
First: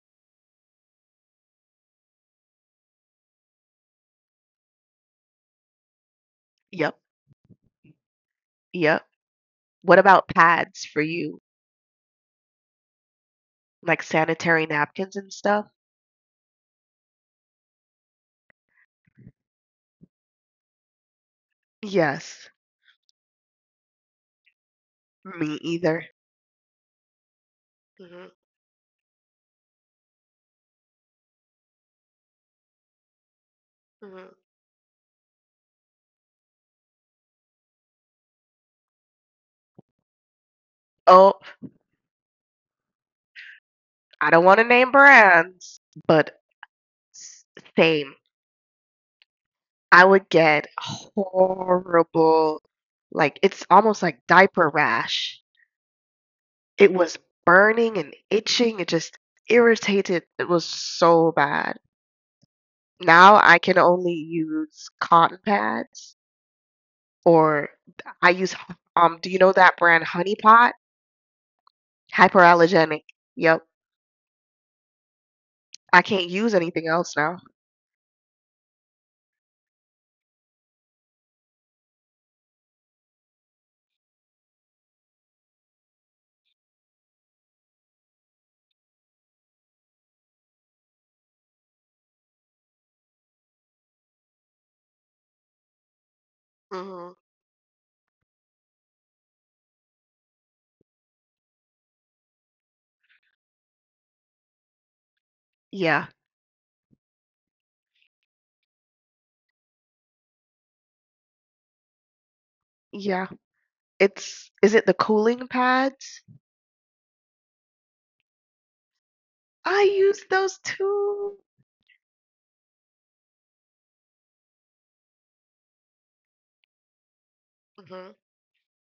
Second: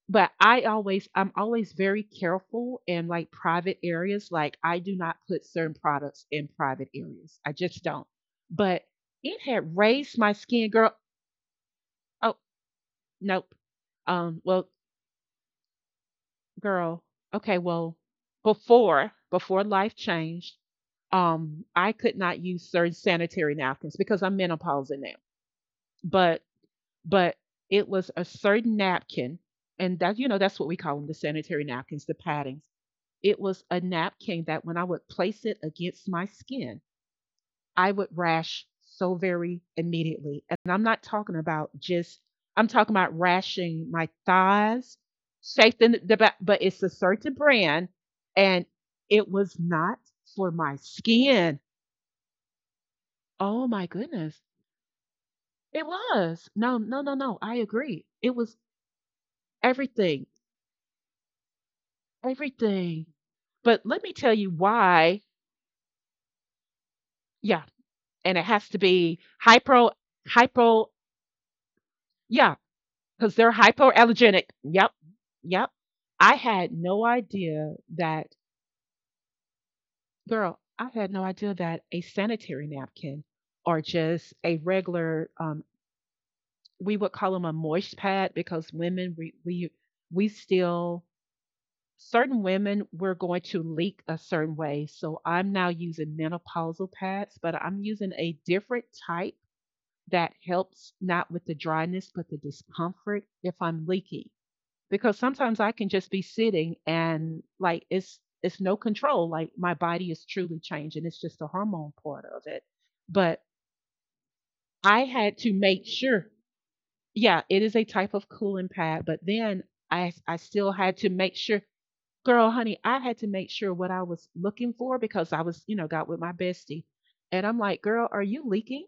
A: But I'm always very careful in like private areas. Like I do not put certain products in private
B: Yep.
A: areas. I just don't. But
B: Yep.
A: it had
B: What
A: raised
B: about
A: my skin,
B: pads
A: girl.
B: for you?
A: Oh, nope.
B: Like
A: Um,
B: sanitary
A: well,
B: napkins and stuff?
A: Girl, okay, well, before life changed, I could not
B: Yes.
A: use certain sanitary napkins because I'm menopausal now.
B: Me either.
A: But but it was a
B: Hmm.
A: certain napkin, and that you know that's what we call them, the sanitary napkins, the paddings. It was a
B: Hmm.
A: napkin that when I would place it against my skin, I would rash so very immediately. And I'm not talking
B: Oh,
A: about just, I'm talking about rashing my
B: I don't want to
A: thighs,
B: name
A: shaped
B: brands,
A: in the back,
B: but
A: but it's a certain
B: s-
A: brand.
B: same.
A: And it was not
B: I would
A: for
B: get
A: my skin.
B: horrible, like
A: Oh
B: it's
A: my
B: almost like
A: goodness.
B: diaper rash.
A: It was. No,
B: It
A: no, no,
B: was
A: no. I
B: burning
A: agree.
B: and
A: It was
B: itching, it just
A: everything,
B: irritated, it was so bad.
A: everything.
B: Now I
A: But
B: can
A: let me
B: only
A: tell you
B: use
A: why.
B: cotton pads,
A: Yeah.
B: or
A: And
B: I
A: it
B: use,
A: has to be
B: do you know that
A: hypo,
B: brand Honey Pot?
A: hypo, yeah,
B: Hyperallergenic.
A: because they're
B: Yep.
A: hypoallergenic. Yep. Yep.
B: I
A: I
B: can't use
A: had
B: anything
A: no
B: else now.
A: idea that, girl, I had no idea that a sanitary napkin or just a regular, we would call them a moist pad because women, we still, certain women, we're going to leak a certain way. So I'm now using menopausal
B: Mhm.
A: pads, but I'm using a different type that helps not with the dryness, but the discomfort if I'm leaking. Because sometimes I can just
B: Yeah.
A: be sitting and like it's no control. Like my body is truly changing. It's just the hormone part of it.
B: Yeah.
A: But
B: It's Is it
A: I
B: the
A: had to
B: cooling
A: make
B: pads?
A: sure. Yeah, it is a type of cooling pad, but then
B: I
A: I
B: use
A: I
B: those
A: still had to make
B: too.
A: sure, girl, honey, I had to make sure what I was looking for because I was, you know, got with my bestie. And I'm like, girl,
B: Mhm.
A: are you leaking?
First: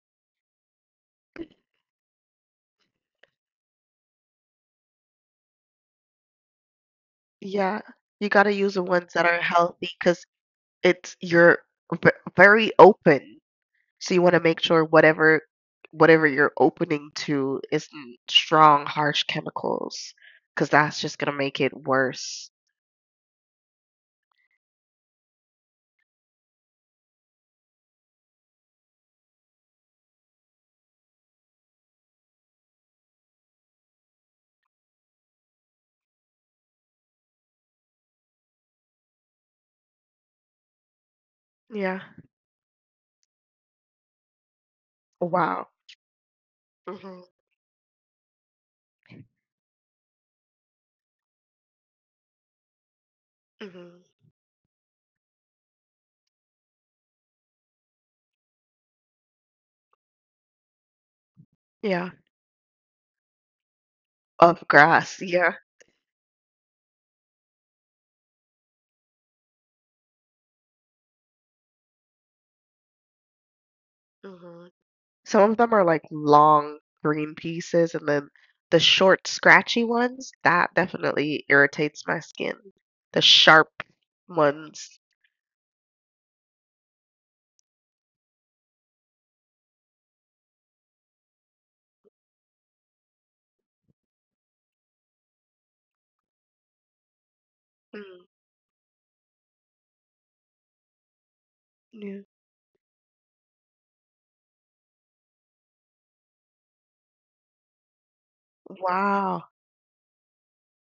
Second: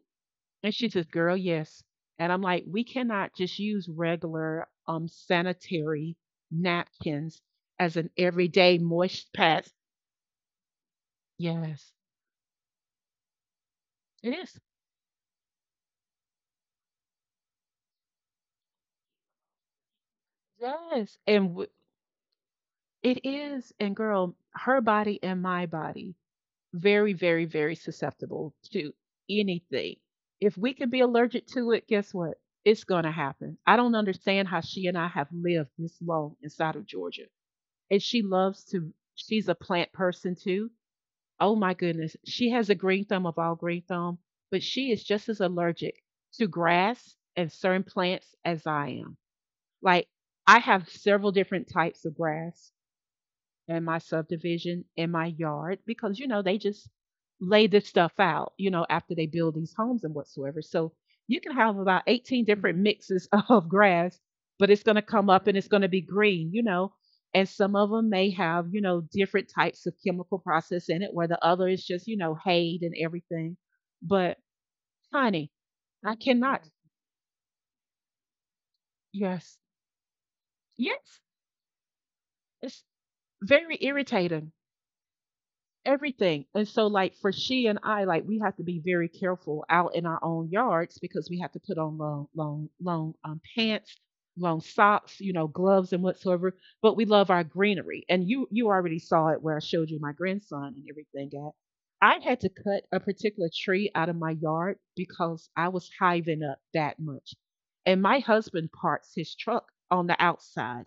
A: And she says, girl, yes. And I'm like, we cannot just use regular sanitary napkins
B: Yeah,
A: as an
B: you gotta use
A: everyday
B: the ones that
A: moist
B: are
A: pads.
B: healthy because it's you're
A: Yes,
B: v very open, so you
A: it
B: wanna make
A: is.
B: sure whatever you're opening to isn't strong, harsh chemicals, because that's just
A: Yes.
B: gonna make it worse.
A: It is. And girl, her body and my body, very, very, very susceptible to anything. If we can be allergic to it, guess what? It's going to happen. I don't understand how she and I have lived this long inside of Georgia. And she's a plant person too. Oh my
B: Yeah.
A: goodness. She has a green thumb of all green thumb, but she is just as
B: Wow.
A: allergic to grass
B: Mhm,
A: and certain plants as I am. Like I have several different types of grass in my
B: mhm.
A: subdivision, in my yard, because, you know, they just lay this stuff out, you know, after they build these homes and whatsoever. So you can have about
B: Yeah.
A: 18 different mixes <laughs> of grass,
B: Of
A: but it's going to
B: grass,
A: come up
B: yeah.
A: and it's going to be green, you know. And some of them may have, you know, different types of chemical process in it, where the other is just, you know, hay and everything. But
B: Mhm. Some
A: honey,
B: of them are like
A: I cannot.
B: long green pieces, and then the short,
A: Yes.
B: scratchy ones, that
A: Yes.
B: definitely irritates my skin.
A: It's
B: The sharp
A: very irritating.
B: ones.
A: Everything. And so, like, for she and I, like, we have to be very careful out in our own yards because we have to put on long, long, long pants, long socks, you know, gloves and whatsoever. But we love our greenery.
B: Mm,
A: And you already saw it where I showed you my grandson and everything at. I
B: yeah.
A: had to cut a particular tree out of my yard because I was hiving up that much. And my husband parks his
B: Wow.
A: truck on the outside.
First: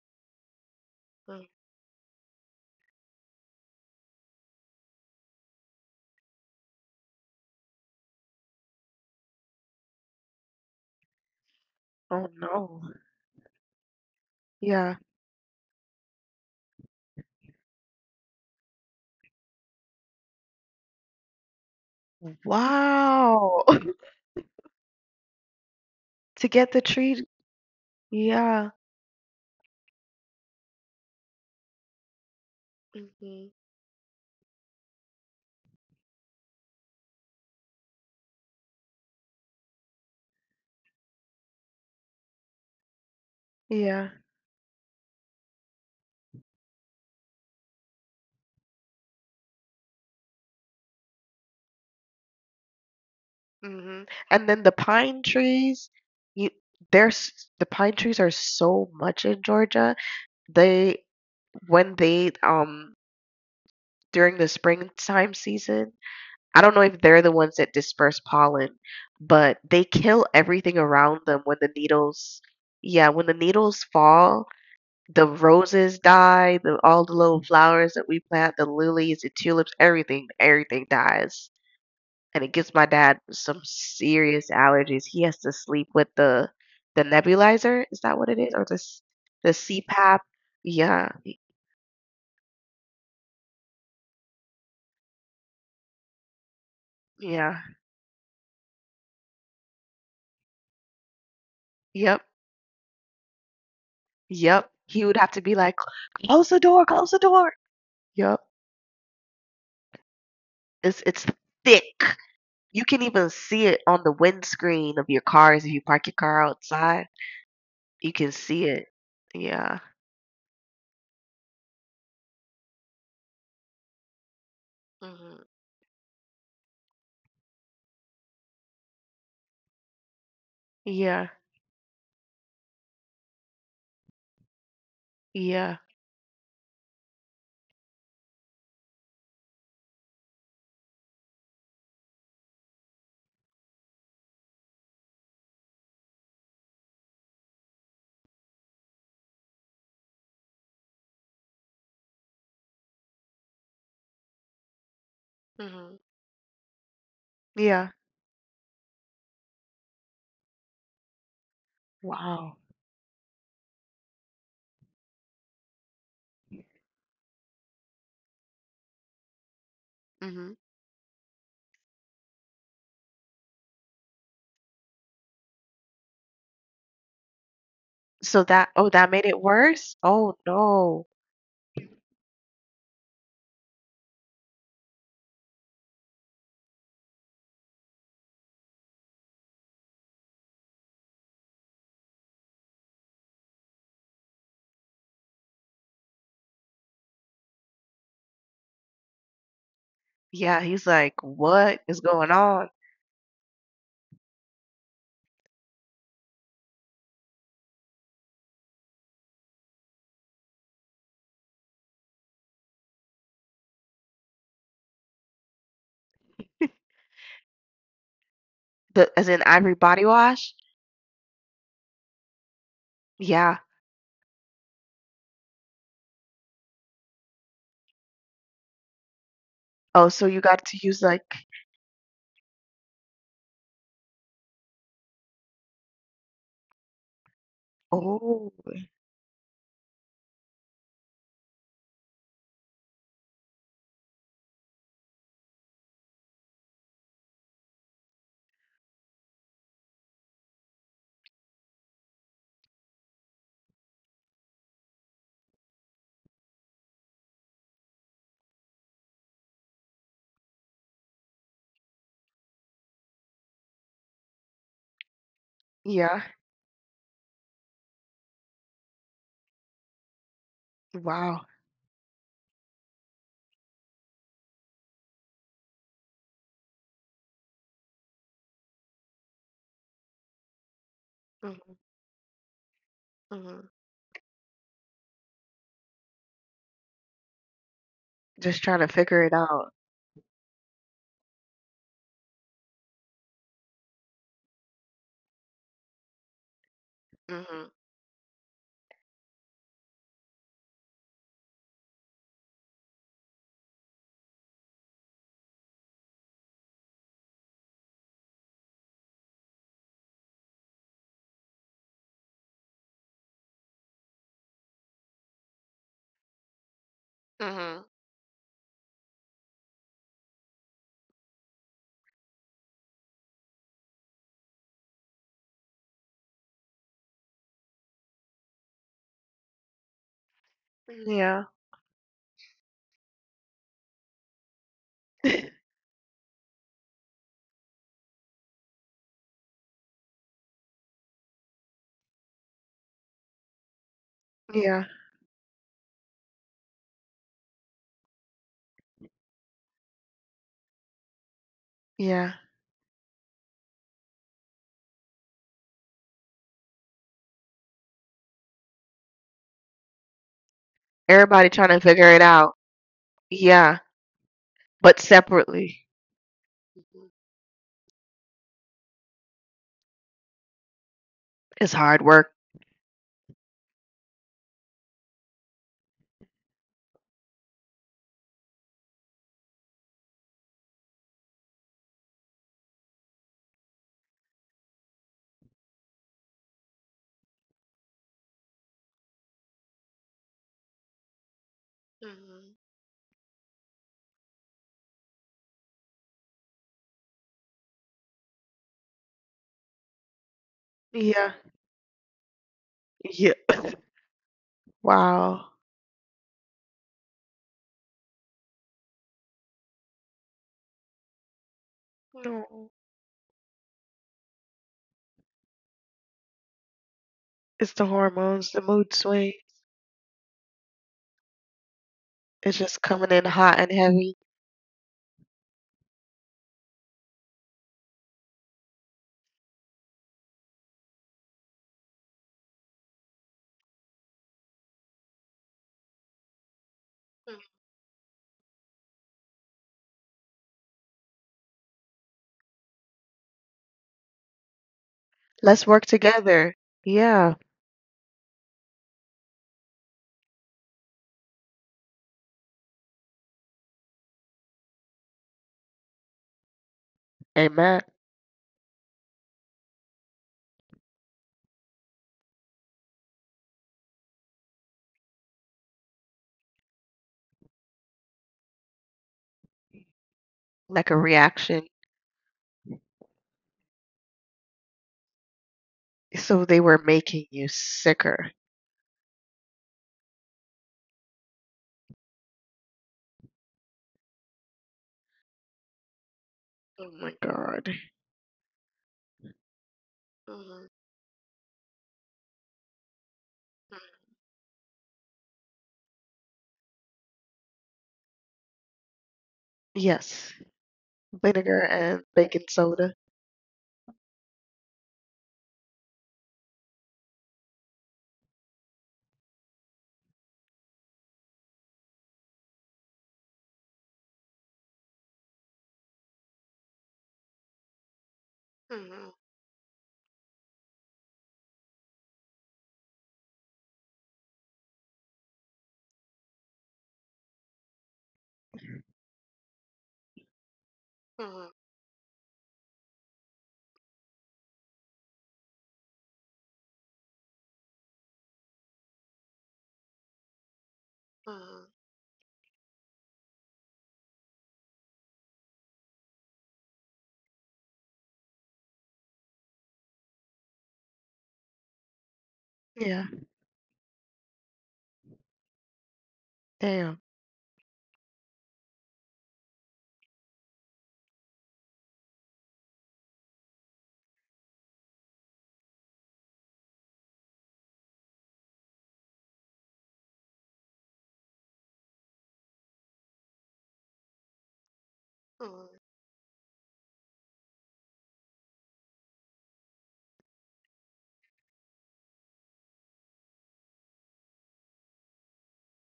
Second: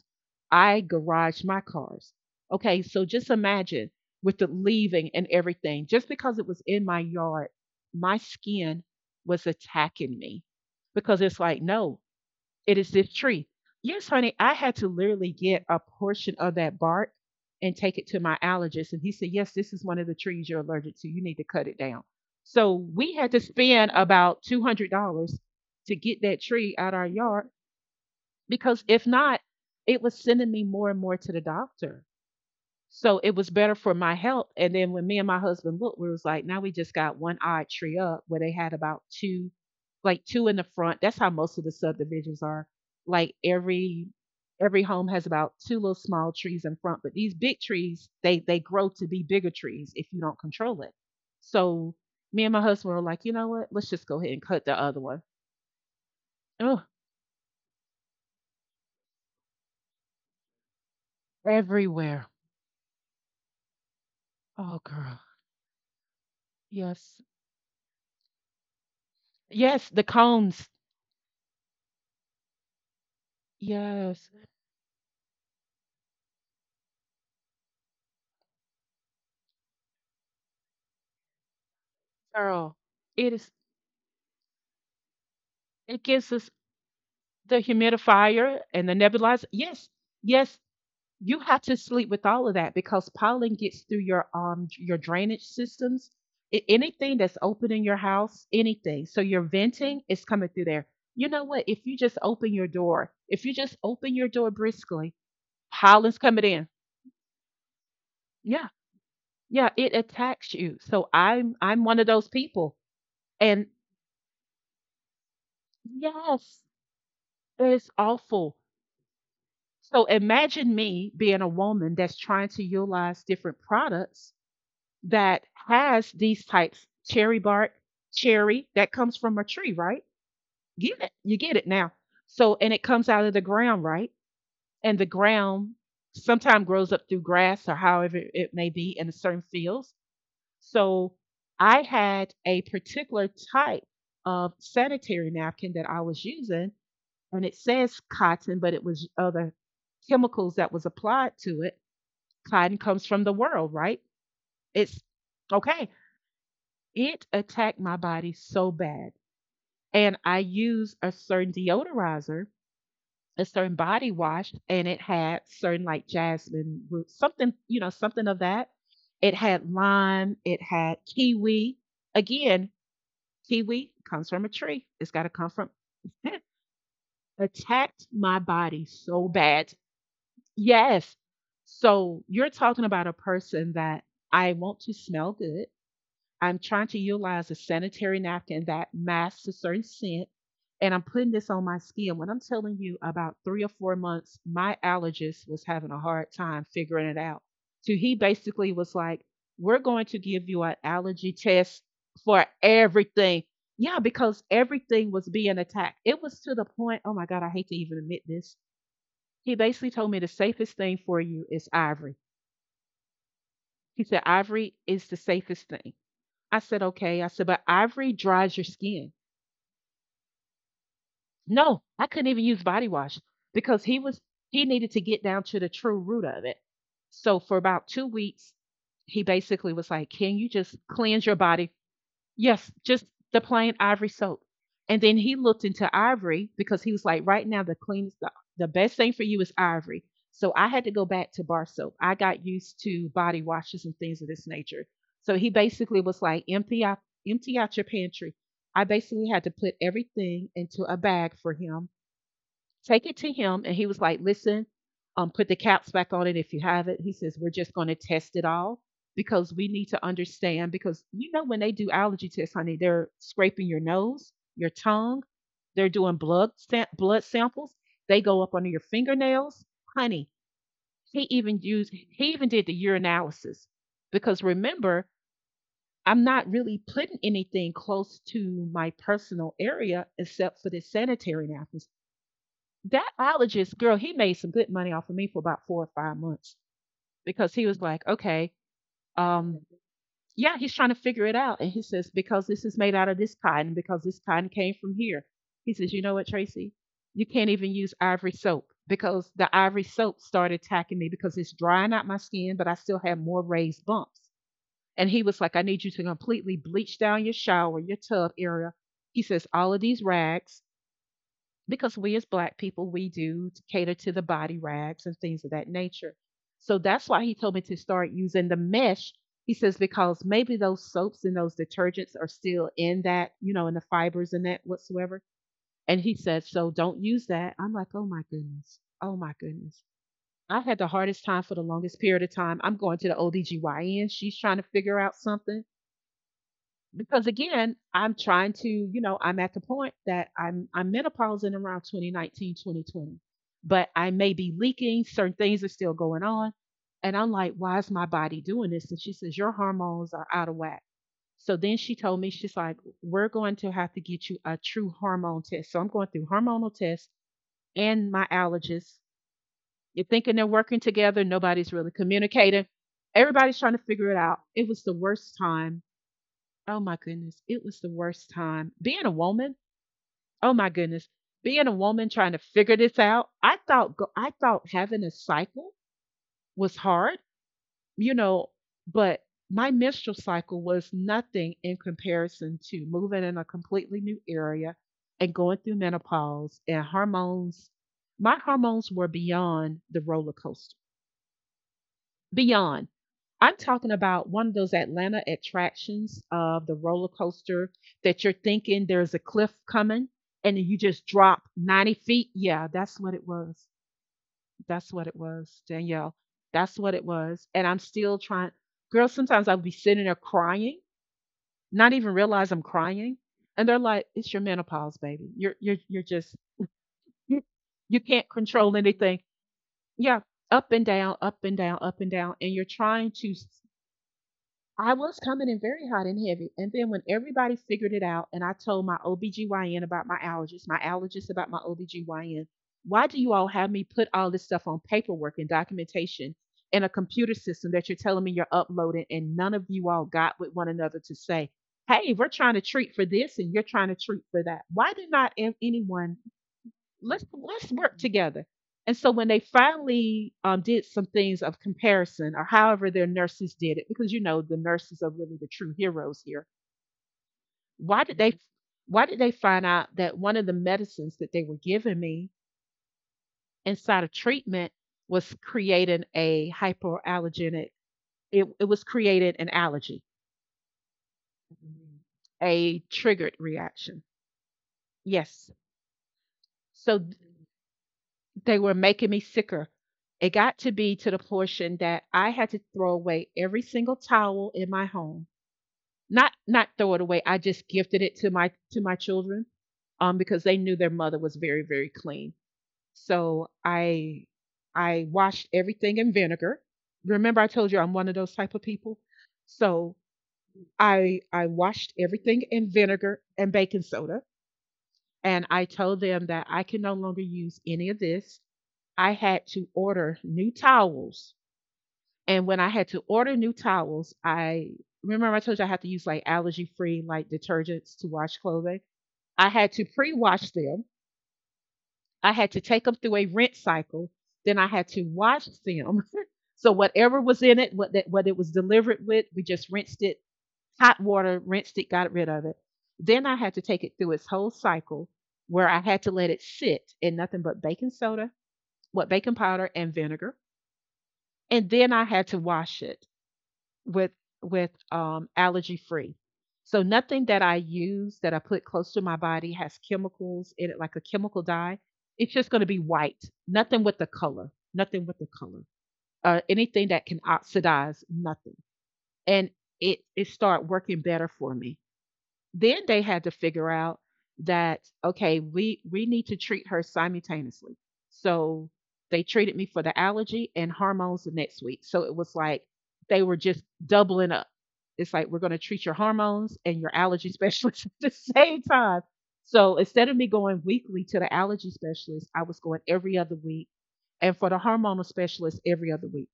A: I garage
B: Mm.
A: my cars. Okay, so just imagine with the leaving and everything. Just because it was in my yard, my skin was attacking me because it's like, no,
B: Oh
A: it
B: no.
A: is this tree. Yes, honey, I had to
B: Yeah.
A: literally get a portion of that bark and take it to my allergist. And he said, yes, this is one of the trees you're allergic to. You need to cut it down. So we had to
B: Wow.
A: spend
B: <laughs>
A: about $200 to get that
B: To get
A: tree
B: the
A: out our
B: tree.
A: yard
B: Yeah.
A: because if not, it was sending me more and more to the doctor. So it was
B: Mhm.
A: better for my health. And then when me and my husband looked, we was like, now we just got one odd tree up where they had about two, like two in the front. That's how most of the subdivisions are. Like every
B: Yeah.
A: every home has about two little small trees in front, but these big trees, they grow to be bigger trees if you don't control it. So me and my husband were like, you know what? Let's just
B: Mhm.
A: go ahead and
B: And then
A: cut the other one.
B: you
A: Oh,
B: the pine trees are so much in Georgia. They when
A: everywhere.
B: they during the
A: Oh girl.
B: springtime season. I don't know if
A: Yes.
B: they're the ones that disperse pollen, but they
A: Yes, the
B: kill
A: cones.
B: everything around them when the needles, yeah, when the needles
A: Yes.
B: fall, the roses die, all the little flowers that we plant, the lilies, the tulips, everything, everything dies. And it gives
A: Girl.
B: my dad
A: It is.
B: some serious allergies. He has to sleep
A: It
B: with
A: gives
B: the
A: us
B: the
A: the
B: nebulizer. Is that what it is?
A: humidifier
B: Or the
A: and the
B: s-
A: nebulizer.
B: the
A: Yes,
B: CPAP?
A: yes,
B: Yeah,
A: you
B: y-
A: have to sleep with all of that because pollen gets through your drainage systems, I- anything that's
B: yeah,
A: open in your house, anything. So your venting is coming through there. You know what? If you just
B: yep.
A: open your door, if you just open your door
B: Yep. He would
A: briskly,
B: have to be like,
A: pollen's coming
B: close the
A: in.
B: door, close the door. Yep.
A: Yeah, yeah, it attacks you.
B: It's
A: So
B: it's
A: I'm one
B: thick.
A: of those people,
B: You can even see
A: and
B: it on the windscreen of your cars if you park your car
A: yes,
B: outside.
A: it's
B: You can
A: awful.
B: see it. Yeah.
A: So imagine me being a woman that's trying to utilize different products
B: Mhm.
A: that has these types cherry bark, cherry that comes from a tree, right? Get it?
B: Yeah.
A: You get it now. So and it comes out of the ground, right? And the ground
B: Yeah.
A: sometimes grows up through grass or however it may be in certain fields. So I had a particular type of sanitary napkin that I was using and it says cotton, but it was other chemicals that was applied to it. Cotton comes from the world, right? It's okay.
B: Mhm.
A: It attacked
B: Yeah.
A: my body so bad. And I used a certain deodorizer,
B: Wow.
A: a certain body wash, and it had certain like jasmine root, something, you know, something of that. It had lime,
B: Mhm.
A: it had kiwi. Again, kiwi comes from a tree. It's got to come from <laughs> attacked my
B: So that
A: body
B: oh that made
A: so
B: it
A: bad.
B: worse? Oh no.
A: Yes. So you're talking about a person that I want to smell good. I'm trying to utilize a sanitary napkin that masks a certain scent, and I'm putting this on my skin. When I'm telling you about 3 or 4 months, my allergist was having a hard time figuring it out. So he basically was like, we're going to give
B: Yeah,
A: you an
B: he's like,
A: allergy
B: "What
A: test
B: is going
A: for
B: on?"
A: everything. Yeah, because everything was being attacked. It was to the point, oh my God, I hate to even admit this he basically told me the safest thing for you is ivory. He said, Ivory is the safest thing. I said,
B: <laughs>
A: okay. I said, but ivory dries your
B: The
A: skin.
B: As in Ivory body wash?
A: No, I couldn't even use body wash
B: Yeah.
A: because he was, he needed to get down to the true root of it. So for about 2 weeks, he basically was
B: Oh,
A: like,
B: so
A: can
B: you
A: you
B: got
A: just
B: to use
A: cleanse
B: like,
A: your body. Yes, just the plain ivory soap. And then he looked into ivory because he was like, right now the cleanest,
B: oh,
A: the best thing for you is ivory. So I had to go back to bar soap. I got used to body washes and things of this nature. So he basically was like, empty out your pantry. I basically had to put everything into a bag for him take it to him. And he was like, listen, put the caps back on it if you have it. He says, we're just going to test it all because we need to understand. Because you know, when they do allergy tests, honey, they're scraping your nose, your tongue, they're doing
B: yeah.
A: blood samples, they go up under your fingernails. Honey,
B: Wow.
A: he even did the urinalysis. Because remember, I'm not really putting anything close to my personal area except for the sanitary
B: Mhm,
A: napkins. That
B: mhm.
A: biologist girl, he made some good money off of me for about 4 or 5 months because he was like, okay,
B: Just trying to figure it
A: um,
B: out.
A: yeah, he's trying to figure it out. And he says, because this is made out of this cotton, because this cotton came from here. He says, you know what, Tracy? You can't
B: Mhm,
A: even use ivory soap because the ivory soap started attacking me because it's drying out my skin, but I still have more raised bumps. And he was like, I need you to completely bleach down your shower, your tub area. He says, all of these rags, because we as black people we do cater to the body rags and things of that nature, so that's why he told me to
B: mhm.
A: start using the mesh. He says, because maybe those soaps and those detergents are still in that, in the fibers and that whatsoever. And he said, so don't use that. I'm like, oh my goodness, oh my goodness. I had the hardest
B: Yeah.
A: time for the longest period of time. I'm going to the OBGYN, she's trying to figure out something.
B: <laughs>
A: Because again, I'm trying to, I'm at the point that I'm menopausing around 2019, 2020. But I may be
B: Yeah,
A: leaking, certain things are still going on. And I'm like, why is my body doing this? And she says, your hormones are out of whack. So then she told me,
B: yeah.
A: she's like, we're going to have to get you a true hormone test. So I'm going through hormonal tests and my allergist. You're thinking they're working together,
B: Everybody trying
A: nobody's
B: to
A: really
B: figure it out.
A: communicating. Everybody's
B: Yeah,
A: trying to figure it out. It was the
B: but
A: worst
B: separately.
A: time. Oh my
B: Mhm.
A: goodness, it was the worst time. Being a woman, oh my goodness, being
B: It's
A: a
B: hard
A: woman
B: work.
A: trying to figure this out. I thought having a cycle was hard, you know, but my menstrual cycle was nothing in comparison to moving in a completely new area and going through menopause and hormones. My hormones were beyond the roller coaster,
B: Mhm.
A: beyond. I'm talking about one of those Atlanta attractions of the roller coaster that you're thinking there's a cliff coming and then you just
B: Yeah.
A: drop 90 feet. Yeah, that's what it
B: Yeah.
A: was.
B: <laughs>
A: That's what it
B: Wow.
A: was, Danielle. That's what it was. And I'm still trying. Girl, sometimes I'll be sitting there crying, not even realize I'm
B: No.
A: crying. And they're like, it's your menopause, baby. You're just you,
B: It's the
A: you can't
B: hormones, the
A: control
B: mood
A: anything.
B: swings.
A: Yeah, up and down, up and down, up and down. And
B: It's
A: you're
B: just coming
A: trying
B: in
A: to
B: hot and heavy.
A: I was coming in very hot and heavy. And then when everybody figured it out and I told my OBGYN about my allergies, my allergist about my OBGYN, why do you all have me put all this stuff on paperwork and documentation in a computer
B: Hmm.
A: system that you're telling me you're uploading and none of you all got with one another to say, hey, we're trying to treat for this and you're trying to treat for that? Why did not
B: Let's work
A: anyone
B: together.
A: let's
B: Yeah.
A: let's work together. And so when they finally did some things of comparison, or however their nurses did it, because you know the nurses are really the true heroes here.
B: Amen.
A: Why did they? Why did they find out that one of the medicines that they were giving me inside of treatment was creating a hypoallergenic? It was creating an allergy,
B: Like a reaction.
A: a triggered reaction. Yes.
B: So they were
A: So
B: making you sicker.
A: they were making me sicker. It got to be to the portion that I had to throw away every single towel in my home. Not
B: Oh
A: throw it
B: my
A: away. I
B: God.
A: just gifted it to my children, um, because they
B: Mhm,
A: knew their mother was very, very clean. So
B: mhm.
A: I washed everything in vinegar. Remember I told you I'm one of those type of people. So
B: Yes.
A: I
B: Vinegar
A: washed
B: and baking
A: everything in
B: soda.
A: vinegar and baking soda, and I told them that I can no longer use any of this. I had to order new towels. And when I had to order new towels, I remember I told you I had to use like allergy free like detergents to wash clothing.
B: Mhm,
A: I had to pre wash them. I had to take them through a rinse cycle. Then I had to wash them. <laughs> So whatever was in it, what that what it was delivered with, we just rinsed it, hot water,
B: mhm,
A: rinsed it, got rid of it. Then I had to take it through its whole cycle where I had to let it sit in nothing but baking soda, what baking powder and vinegar. And
B: mhm.
A: then I had to wash it with with allergy free. So nothing that I use that I put close to my body has chemicals in it, like a chemical dye. It's just going to be white.
B: Yeah.
A: Nothing with the color. Nothing with the color. Anything that can
B: Damn.
A: oxidize. Nothing. And it started working better for me. Then they had to figure out that okay, we need to treat her simultaneously. So they treated me for the allergy and hormones the next week. So it was like they were just doubling up. It's like we're going to treat your
B: Mhm.
A: hormones and your allergy <laughs> specialist at the same time. So instead of me going weekly to the allergy specialist, I was going every other week. And for the hormonal specialist, every other week.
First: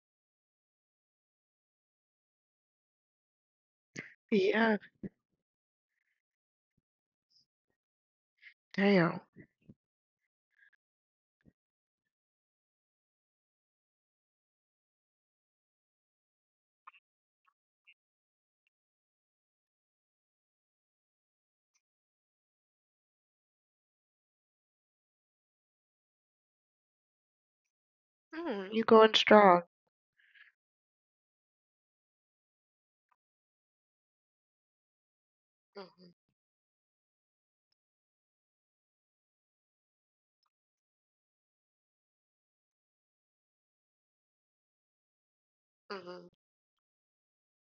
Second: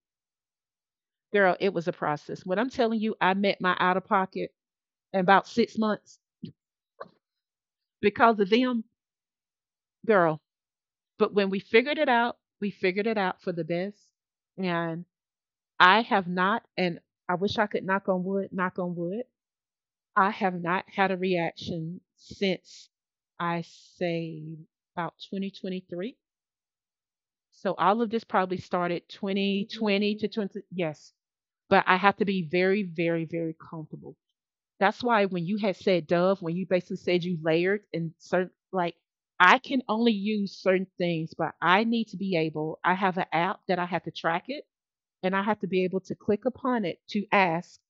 A: Girl, it was a process. When I'm telling you, I met my out of pocket
B: Yeah.
A: in about 6 months because of them.
B: Damn.
A: Girl. But when we figured it out, we figured it out for the best. And I have not, and I wish I could knock on wood, knock on wood. I have not had a reaction since I say about 2023. So all of this probably
B: Mm, you
A: started
B: going strong.
A: 2020 to 20. Yes, but I have to be very, very, very comfortable. That's why when you had said
B: Mhm,
A: Dove, when you basically said you layered and certain, like, I can only use certain things, but I need to be able, I have an app that I have to track it and I have to be able to click
B: mhm.
A: upon it to ask,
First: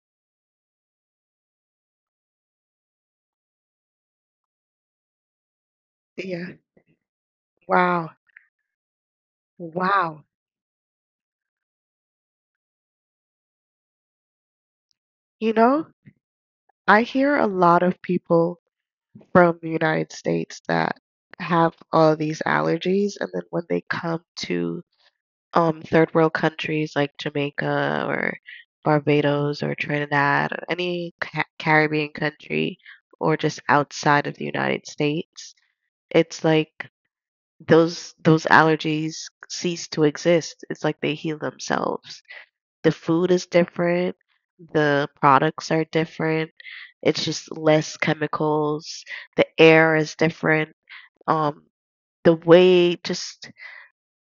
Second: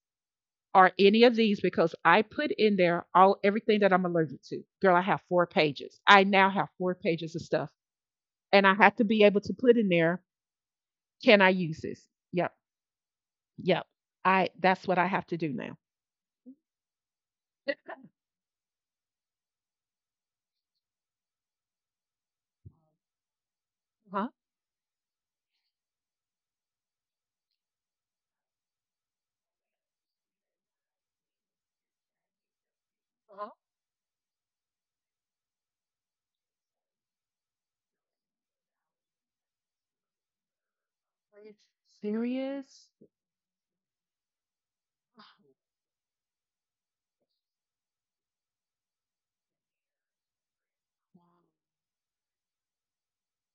A: are any of these, because I put in there all everything that I'm allergic to. Girl, I have 4 pages. I now
B: Yeah.
A: have 4 pages of stuff.
B: Wow.
A: And I have to be able to put in there,
B: Wow.
A: can I use this? Yep. Yep. I that's what I have to do
B: You
A: now.
B: know, I hear a lot of people from the United States that have all these allergies, and then when they come
A: Huh?
B: to third world countries like Jamaica or Barbados or Trinidad or any Caribbean country or just
A: Uh-huh.
B: outside of the United States, it's like those allergies cease to exist. It's like they heal
A: Are you
B: themselves. The food is
A: serious?
B: different, the products are
A: <sighs>
B: different. It's just less chemicals, the air is different, um
A: Oh,
B: the way just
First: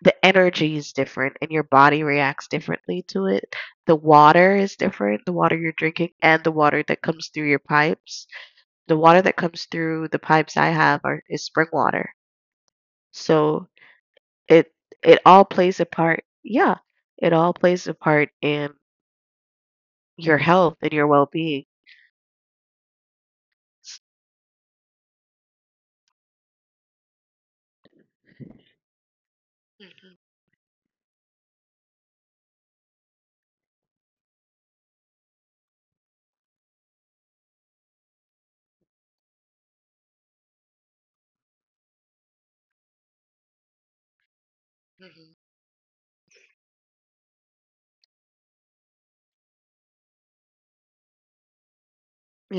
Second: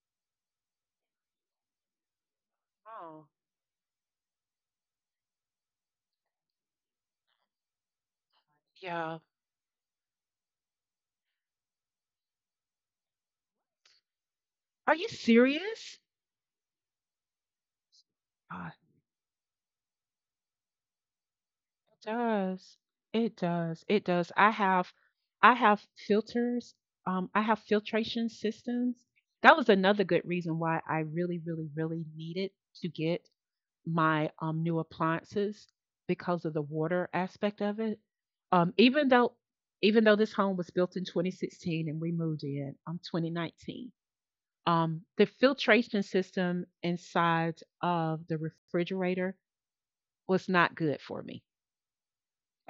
B: the energy is different, and your body reacts differently to
A: oh,
B: it. The water is different, the water you're drinking and the water that comes through your pipes. The
A: yeah.
B: water that comes through the pipes I have are is spring water. So it
A: Are you
B: it all plays a
A: serious?
B: part, yeah, it all plays a part in
A: God,
B: your health and your well-being.
A: it does. It does. It does. I have filters. I have filtration systems. That was another
B: Mhm,
A: good reason why I really, really, really needed to get my new appliances because of the water aspect of it. Um, even though even though this home was built in 2016 and we moved in 2019, um, the
B: mhm,
A: filtration system inside of the refrigerator was not good for me.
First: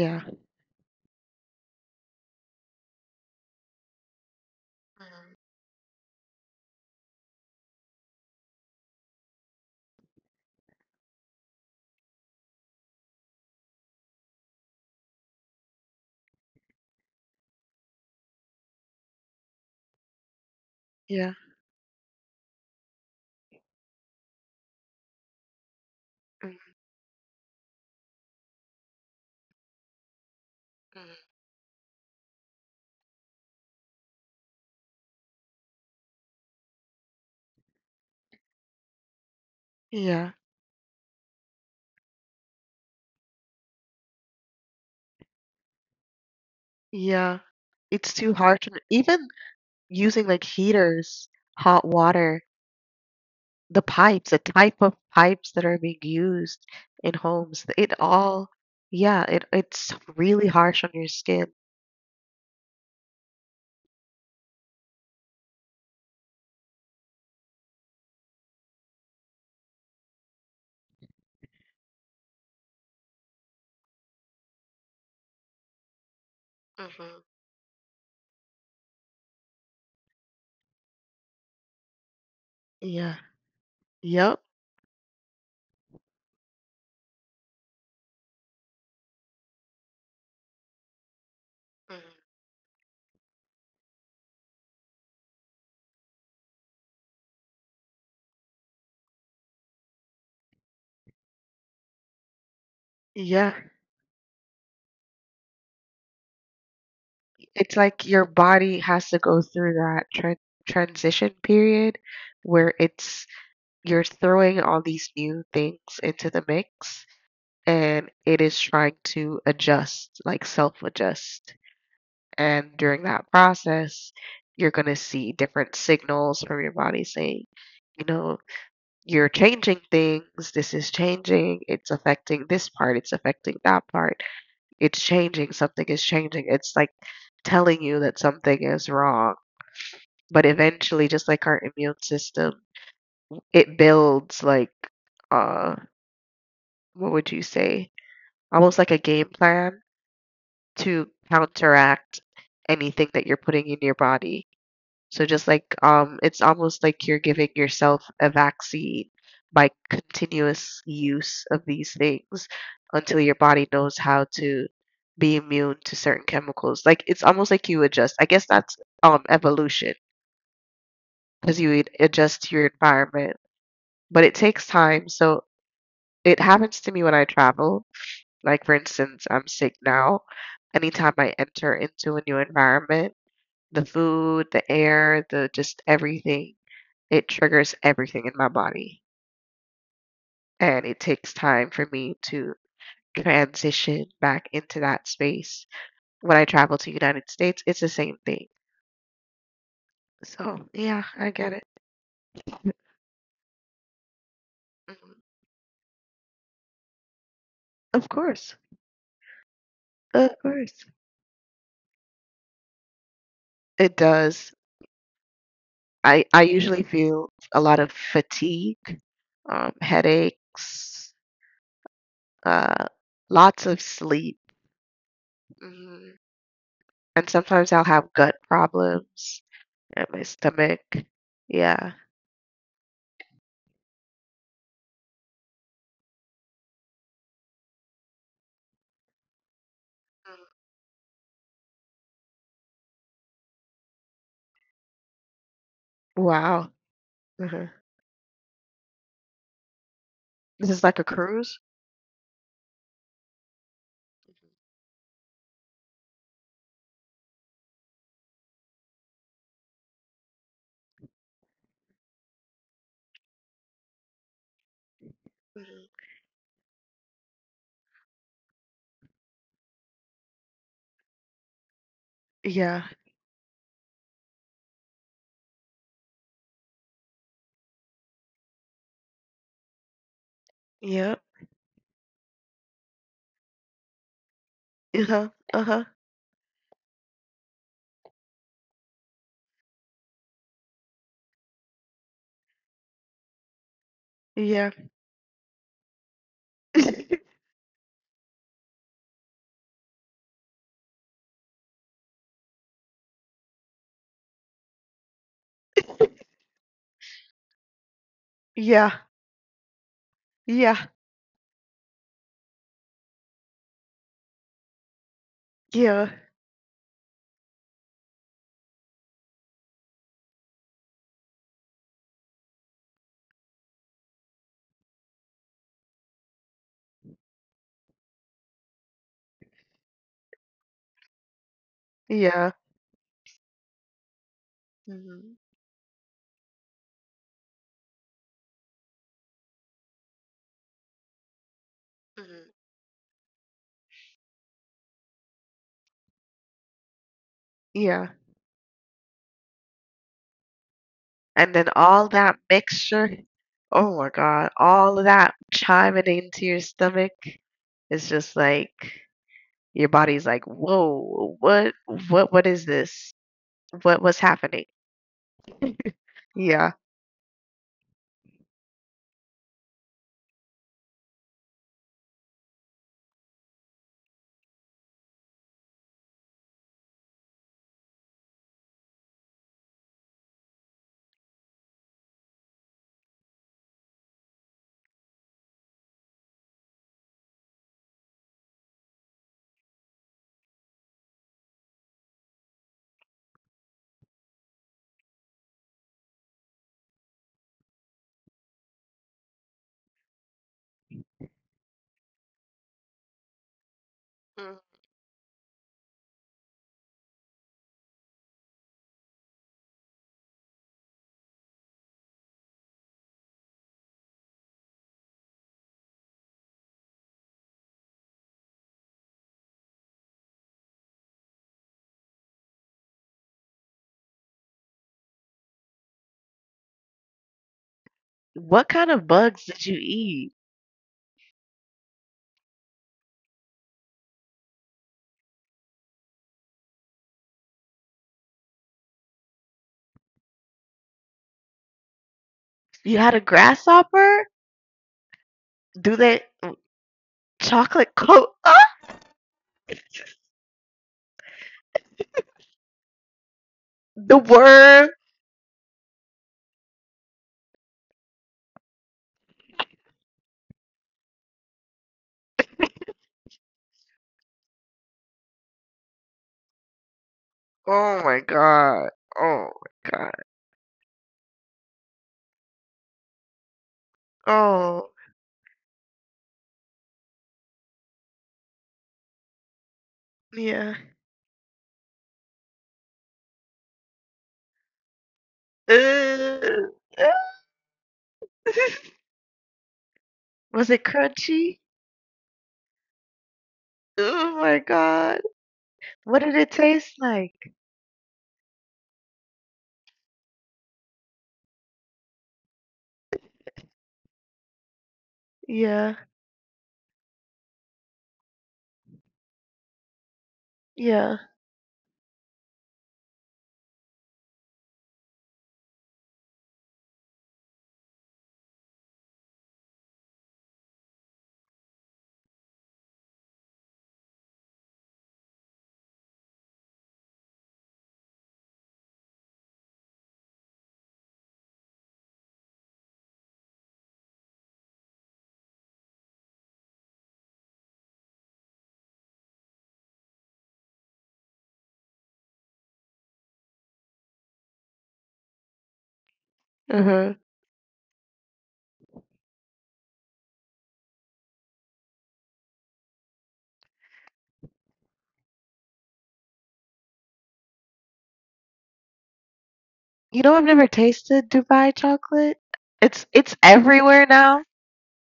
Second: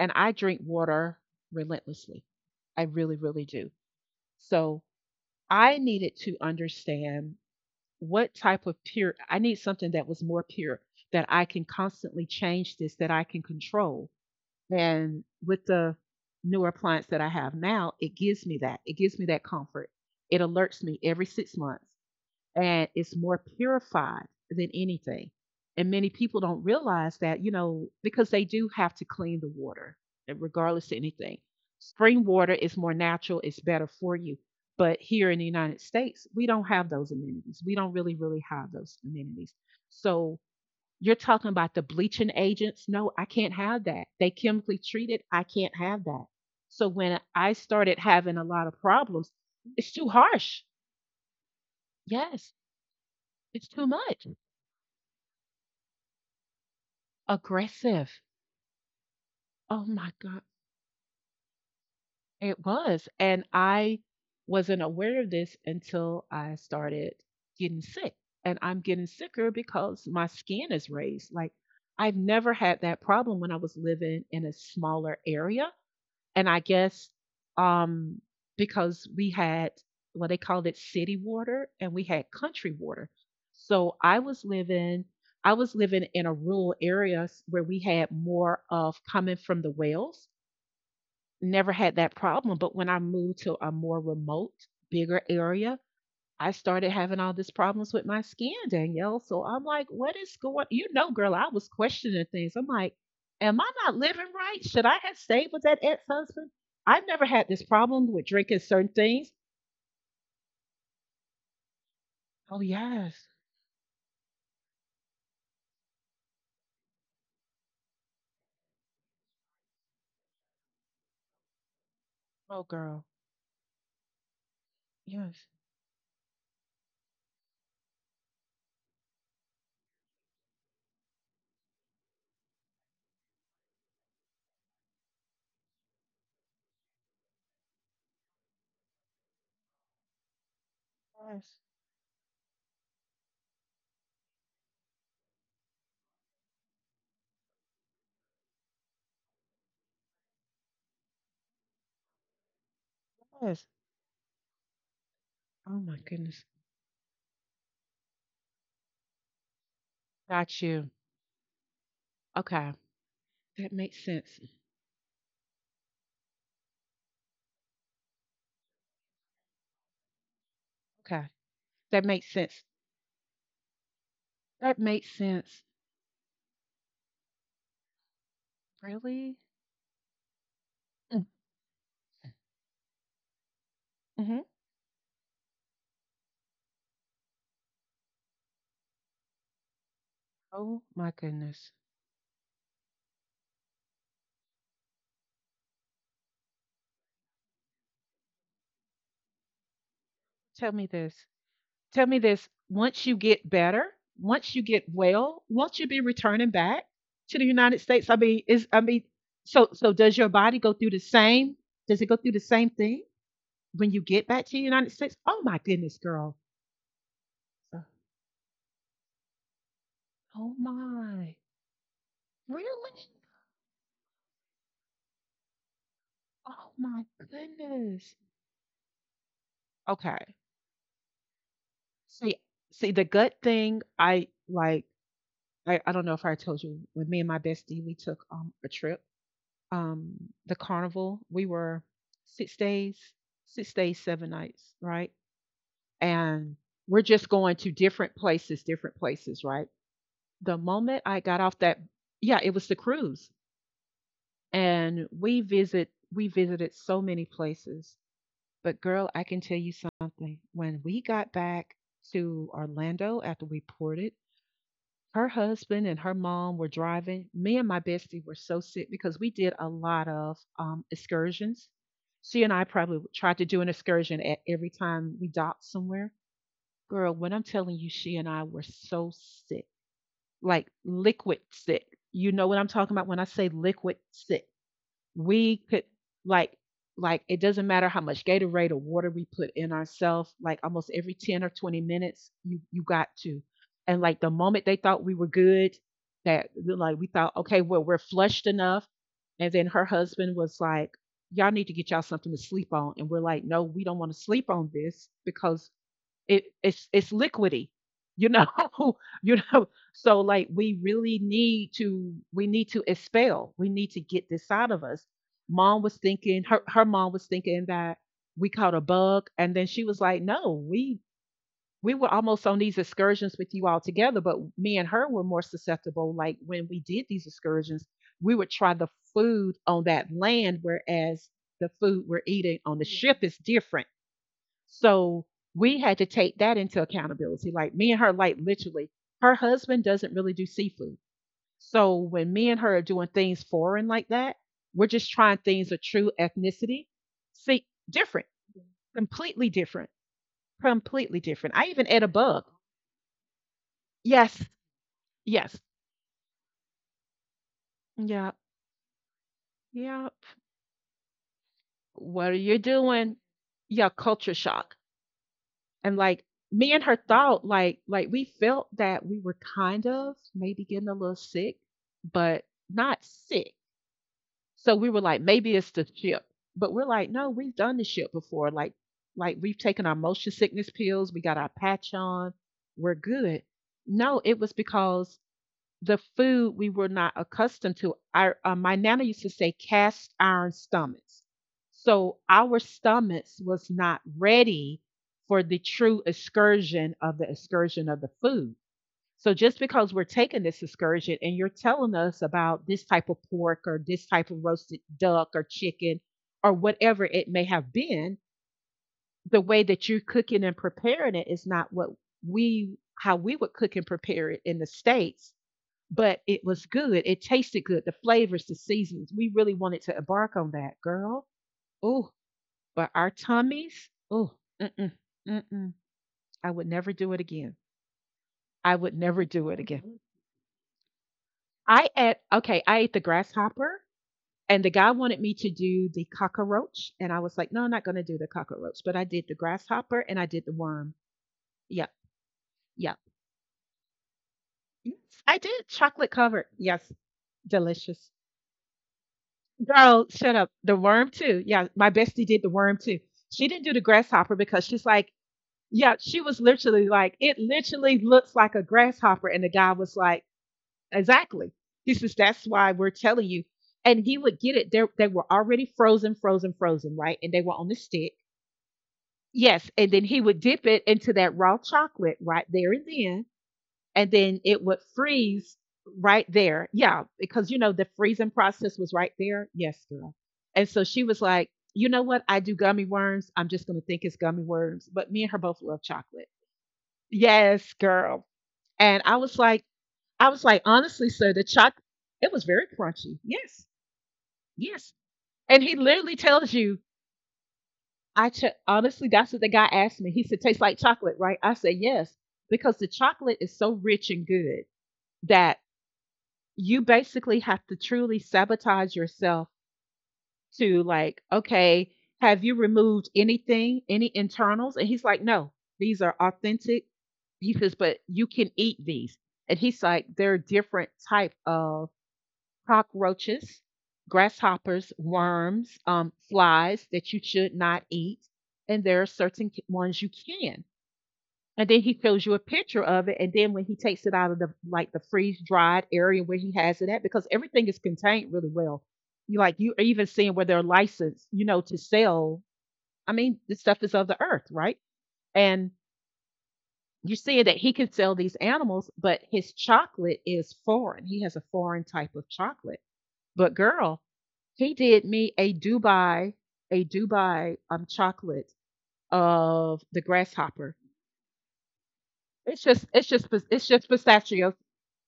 A: And I drink water relentlessly. I really, really do. So
B: Mhm,
A: I needed to understand what type of pure, I need something that was more pure, that I can constantly change this, that I can control. And with the newer appliance that I have now, it gives me that. It gives me that comfort. It alerts me every
B: yeah.
A: 6 months and it's more purified than anything. And many people don't
B: Mhm,
A: realize that, you know, because they do have to clean the water, and regardless of
B: mhm,
A: anything. Spring water is more natural, it's better for you. But here in the United States, we don't have those amenities. We don't really, really have those amenities.
B: yeah.
A: So you're talking about the bleaching agents. No, I can't have that. They chemically treat it. I can't have that. So when
B: Yeah,
A: I started
B: it's too
A: having a lot
B: harsh on
A: of
B: even
A: problems, it's too
B: using like
A: harsh.
B: heaters, hot water,
A: Yes, it's
B: the
A: too much.
B: pipes, the type of pipes that are being used in homes. It
A: Aggressive.
B: all, yeah, it
A: Oh
B: it's
A: my god.
B: really harsh on your skin.
A: It was. And I wasn't aware of this until I started getting sick. And I'm getting sicker because my skin is raised. Like I've never had that problem when I was living in a smaller area. And I guess
B: Hmm.
A: um because we had well, they called it city water and we had country water.
B: Yeah.
A: So
B: Yep.
A: I was living in a rural area where we had more of coming from the wells. Never had
B: Hmm.
A: that problem, but when I moved to a more remote, bigger area, I started having all these problems with my skin, Danielle. So I'm like, what is going, you know, girl, I was questioning things. I'm like,
B: Yeah.
A: am I not living right? Should I have stayed with that ex-husband? I've never had this
B: It's like
A: problem
B: your
A: with drinking
B: body
A: certain
B: has to
A: things.
B: go through that transition period
A: Oh
B: where it's
A: yes.
B: you're throwing all these new things into the mix, and it is trying to adjust, like self-adjust.
A: Oh
B: And during
A: girl.
B: that process, you're going to see
A: Yes.
B: different signals from your body saying, you know, you're changing things. This is changing. It's affecting this part. It's affecting that part. It's changing. Something is changing. It's like telling you that something is wrong. But eventually, just like our
A: Yes.
B: immune system, it builds like, uh, what would you say? Almost like a game plan to counteract anything that you're putting
A: Yes.
B: in your body. So just like,
A: Oh my
B: it's
A: goodness.
B: almost like you're giving yourself a vaccine by
A: Got
B: continuous
A: you.
B: use of these things
A: Okay.
B: until your body
A: That
B: knows
A: makes
B: how
A: sense.
B: to be immune to certain chemicals. Like it's almost like you adjust. I guess that's evolution,
A: Okay.
B: because you
A: That makes
B: adjust to your
A: sense.
B: environment, but it takes
A: That
B: time.
A: makes
B: So
A: sense.
B: it happens to me when I travel. Like for instance, I'm
A: Really?
B: sick now. Anytime I enter into a new environment, the food,
A: Mm-hmm.
B: the air, the just everything. It triggers everything in my body. And
A: Oh
B: it
A: my
B: takes time
A: goodness.
B: for me to transition back into that space. When I travel to United States, it's the same thing. So
A: Tell me
B: yeah,
A: this.
B: I get it.
A: Tell me this. Once you get better, once you get
B: Mhm.
A: well, won't you be returning back to the United
B: Of
A: States? I mean,
B: course.
A: is I mean, so so does
B: Of
A: your body go
B: course.
A: through the same? Does it go through the same thing
B: It
A: when you get
B: does.
A: back to the United States? Oh my goodness,
B: I
A: girl.
B: usually feel a lot
A: Uh,
B: of fatigue,
A: Oh
B: headaches,
A: my.
B: uh,
A: Really?
B: lots of sleep. Mhm.
A: Oh my
B: And sometimes I'll have
A: goodness.
B: gut problems and my
A: Okay.
B: stomach. Yeah.
A: See, see the gut thing, I like I don't know if I told you when me and my bestie we took a trip, um,
B: Mm.
A: the carnival. We were 6 days, 6 days, 7 nights, right? And
B: Wow.
A: we're just going
B: <laughs>
A: to different places, right?
B: This
A: The
B: is like a
A: moment I got
B: cruise?
A: off that, yeah, it was the cruise, and we visit, we visited so many places. But girl, I can tell you something. When we got back to Orlando after we ported, her
B: Mhm.
A: husband and her mom were driving. Me and my bestie were so sick because we did a lot of excursions. She and I
B: Yeah.
A: probably tried to do an excursion at every time we docked somewhere. Girl, when I'm telling you, she and I were so sick, like
B: Yep.
A: liquid sick. You know what I'm talking about when I say liquid sick.
B: Uh-huh.
A: We
B: Uh-huh.
A: could, like like it doesn't matter how much Gatorade or water we put in ourselves, like almost every 10 or 20 minutes, you got to. And like the
B: Yeah.
A: moment they thought we were good, that like we
B: <laughs>
A: thought, okay, well, we're flushed enough. And then her husband was like, "Y'all need to get y'all something to sleep on." And we're like, "No, we don't want to sleep on this because it's liquidy, you know."
B: Yeah.
A: <laughs> You know, so like we
B: Yeah.
A: really need to, we need to expel. We need to get this out of us. Mom was
B: Yeah.
A: thinking, her mom was thinking that we caught a bug, and then she was like, no, we were almost on these excursions with you all together, but me and her were more susceptible. Like when we did these excursions, we would try the food on that land, whereas the food we're
B: Yeah.
A: eating on the ship is different. So
B: Mhm.
A: we had to take that into accountability. Like me and her, like literally, her husband doesn't really do seafood. So when
B: Mhm.
A: me and her are doing things foreign like that, we're just trying things of true ethnicity. See,
B: Yeah.
A: different, completely different, completely
B: And
A: different.
B: then
A: I even
B: all
A: ate a
B: that
A: bug.
B: mixture. Oh my
A: Yes,
B: God. All of that
A: yes,
B: chiming into your stomach. It's just
A: yeah,
B: like your
A: yep.
B: body's like, whoa, what what
A: What are
B: what
A: you
B: is this?
A: doing? Yeah,
B: What's
A: culture
B: happening?
A: shock. And like
B: Yeah.
A: me and her thought, like we felt that we were kind of maybe getting a little sick, but not sick. So we were like, maybe it's the ship. But we're like, no, we've done the ship before. Like we've taken our motion sickness pills, we got our patch on, we're good. No, it was because the food we were not accustomed to. Our my nana used to say cast iron stomachs, so our stomachs was not ready for the true excursion of the food. So just because we're taking this excursion and you're telling us about this type of pork or this type of
B: Mm.
A: roasted duck or chicken or whatever it may have been, the way that you're cooking and preparing it is not what we, how we would cook and prepare it in the states, but it was good. It tasted good. The flavors, the seasons. We really wanted to embark on that, girl. Oh, but our tummies. Oh, mm-mm, mm-mm. I would never do it again.
B: What
A: I
B: kind
A: would
B: of
A: never
B: bugs
A: do
B: did
A: it
B: you
A: again.
B: eat?
A: I ate. Okay, I ate the grasshopper, and the guy wanted me to do the cockroach, and I was like, no, I'm not going to do the cockroach. But I did the grasshopper, and I did the worm. Yep,
B: You
A: yep.
B: had a grasshopper?
A: I did
B: Do
A: chocolate
B: they
A: covered. Yes,
B: Chocolate
A: delicious.
B: coat. <laughs> Ah!
A: Girl, shut up. The worm too. Yeah, my bestie did the worm too. She didn't do the
B: The
A: grasshopper because she's
B: worm.
A: like, yeah, she was literally like, it literally looks like a grasshopper. And the guy was like, exactly. He says, that's why we're telling you. And he would get it. They were already frozen, frozen, frozen, right? And they were on the
B: Oh
A: stick.
B: my god. Oh
A: Yes.
B: my
A: And then
B: god.
A: he would dip it into that raw chocolate right there, and then it would
B: Oh,
A: freeze right there. Yeah, because you know the freezing process was right there. Yes, girl. And
B: yeah.
A: so she was like, you know what? I do gummy worms. I'm just gonna think it's gummy worms. But me and her both love chocolate.
B: Ugh.
A: Yes, girl. And I was
B: <laughs>
A: like,
B: Was it
A: honestly, sir, the
B: crunchy?
A: chocolate, it was very crunchy. Yes,
B: Oh my
A: yes.
B: god.
A: And he
B: What
A: literally
B: did it
A: tells you,
B: taste like?
A: honestly, that's what the guy asked me. He said, tastes like chocolate, right? I said, yes, because the chocolate is so rich and good that
B: Yeah.
A: you basically have to truly sabotage yourself to,
B: Yeah.
A: like, okay, have you removed anything, any internals? And he's like, no, these are authentic. He says, but you can eat these. And he's like, there are different type of cockroaches, grasshoppers, worms, flies that you should not eat, and there are certain ones you can. And then he shows you a picture of it. And then when he takes it out of the, like, the freeze dried area where he has it at, because everything is contained really well. You, like, you are even seeing where they're licensed, you know, to sell. I mean, this stuff is of the earth, right? And
B: Uh-huh.
A: you're seeing that he can sell these animals, but his chocolate is foreign. He has a foreign type of chocolate. But girl, he did me a Dubai chocolate of the
B: You know, I've never
A: grasshopper.
B: tasted Dubai chocolate.
A: It's just
B: It's
A: it's
B: it's
A: just it's just
B: everywhere now.
A: pistachio.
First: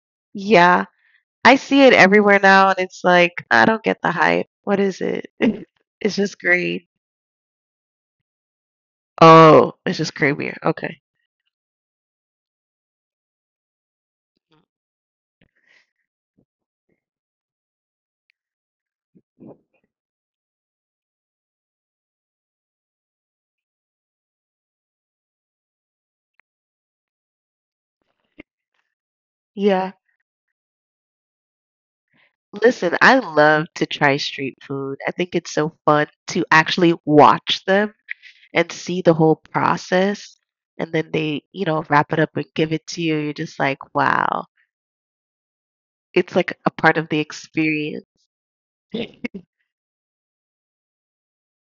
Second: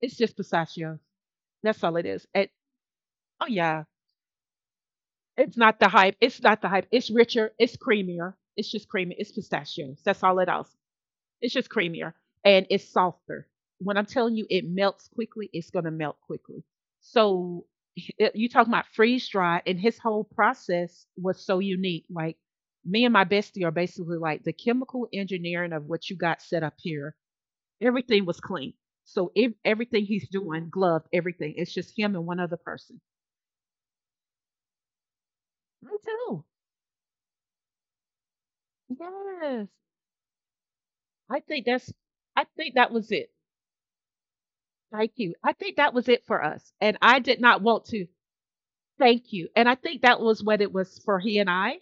A: It's just
B: Yeah.
A: pistachios.
B: I
A: That's
B: see it
A: all it is.
B: everywhere
A: It,
B: now, and it's like,
A: oh
B: I don't
A: yeah,
B: get the hype. What is it?
A: it's
B: <laughs>
A: not the hype.
B: It's just
A: It's not the
B: green.
A: hype. It's richer. It's creamier. It's just creamy. It's
B: Oh, it's
A: pistachios.
B: just
A: That's all it
B: creamier.
A: is.
B: Okay.
A: It's just creamier and it's softer. When I'm telling you it melts quickly, it's gonna melt quickly. So it, you talking about freeze dry, and his whole process was so unique. Like me and my bestie are basically like, the chemical engineering of what you got set up here. Everything was clean. So if
B: Yeah.
A: everything he's doing, gloved, everything. It's just him and one other
B: Listen,
A: person.
B: I love to try street food. I think it's so
A: Me
B: fun to
A: too.
B: actually watch them and see the whole
A: Yes.
B: process. And then
A: I
B: they, you
A: think
B: know,
A: that's
B: wrap it up and
A: I
B: give
A: think
B: it
A: that
B: to
A: was
B: you. You're
A: it.
B: just like, wow.
A: Thank you. I think that was it
B: It's
A: for
B: like a
A: us.
B: part
A: And
B: of the
A: I did not want
B: experience.
A: to,
B: <laughs>
A: thank you. And I think that was what it was for he and I.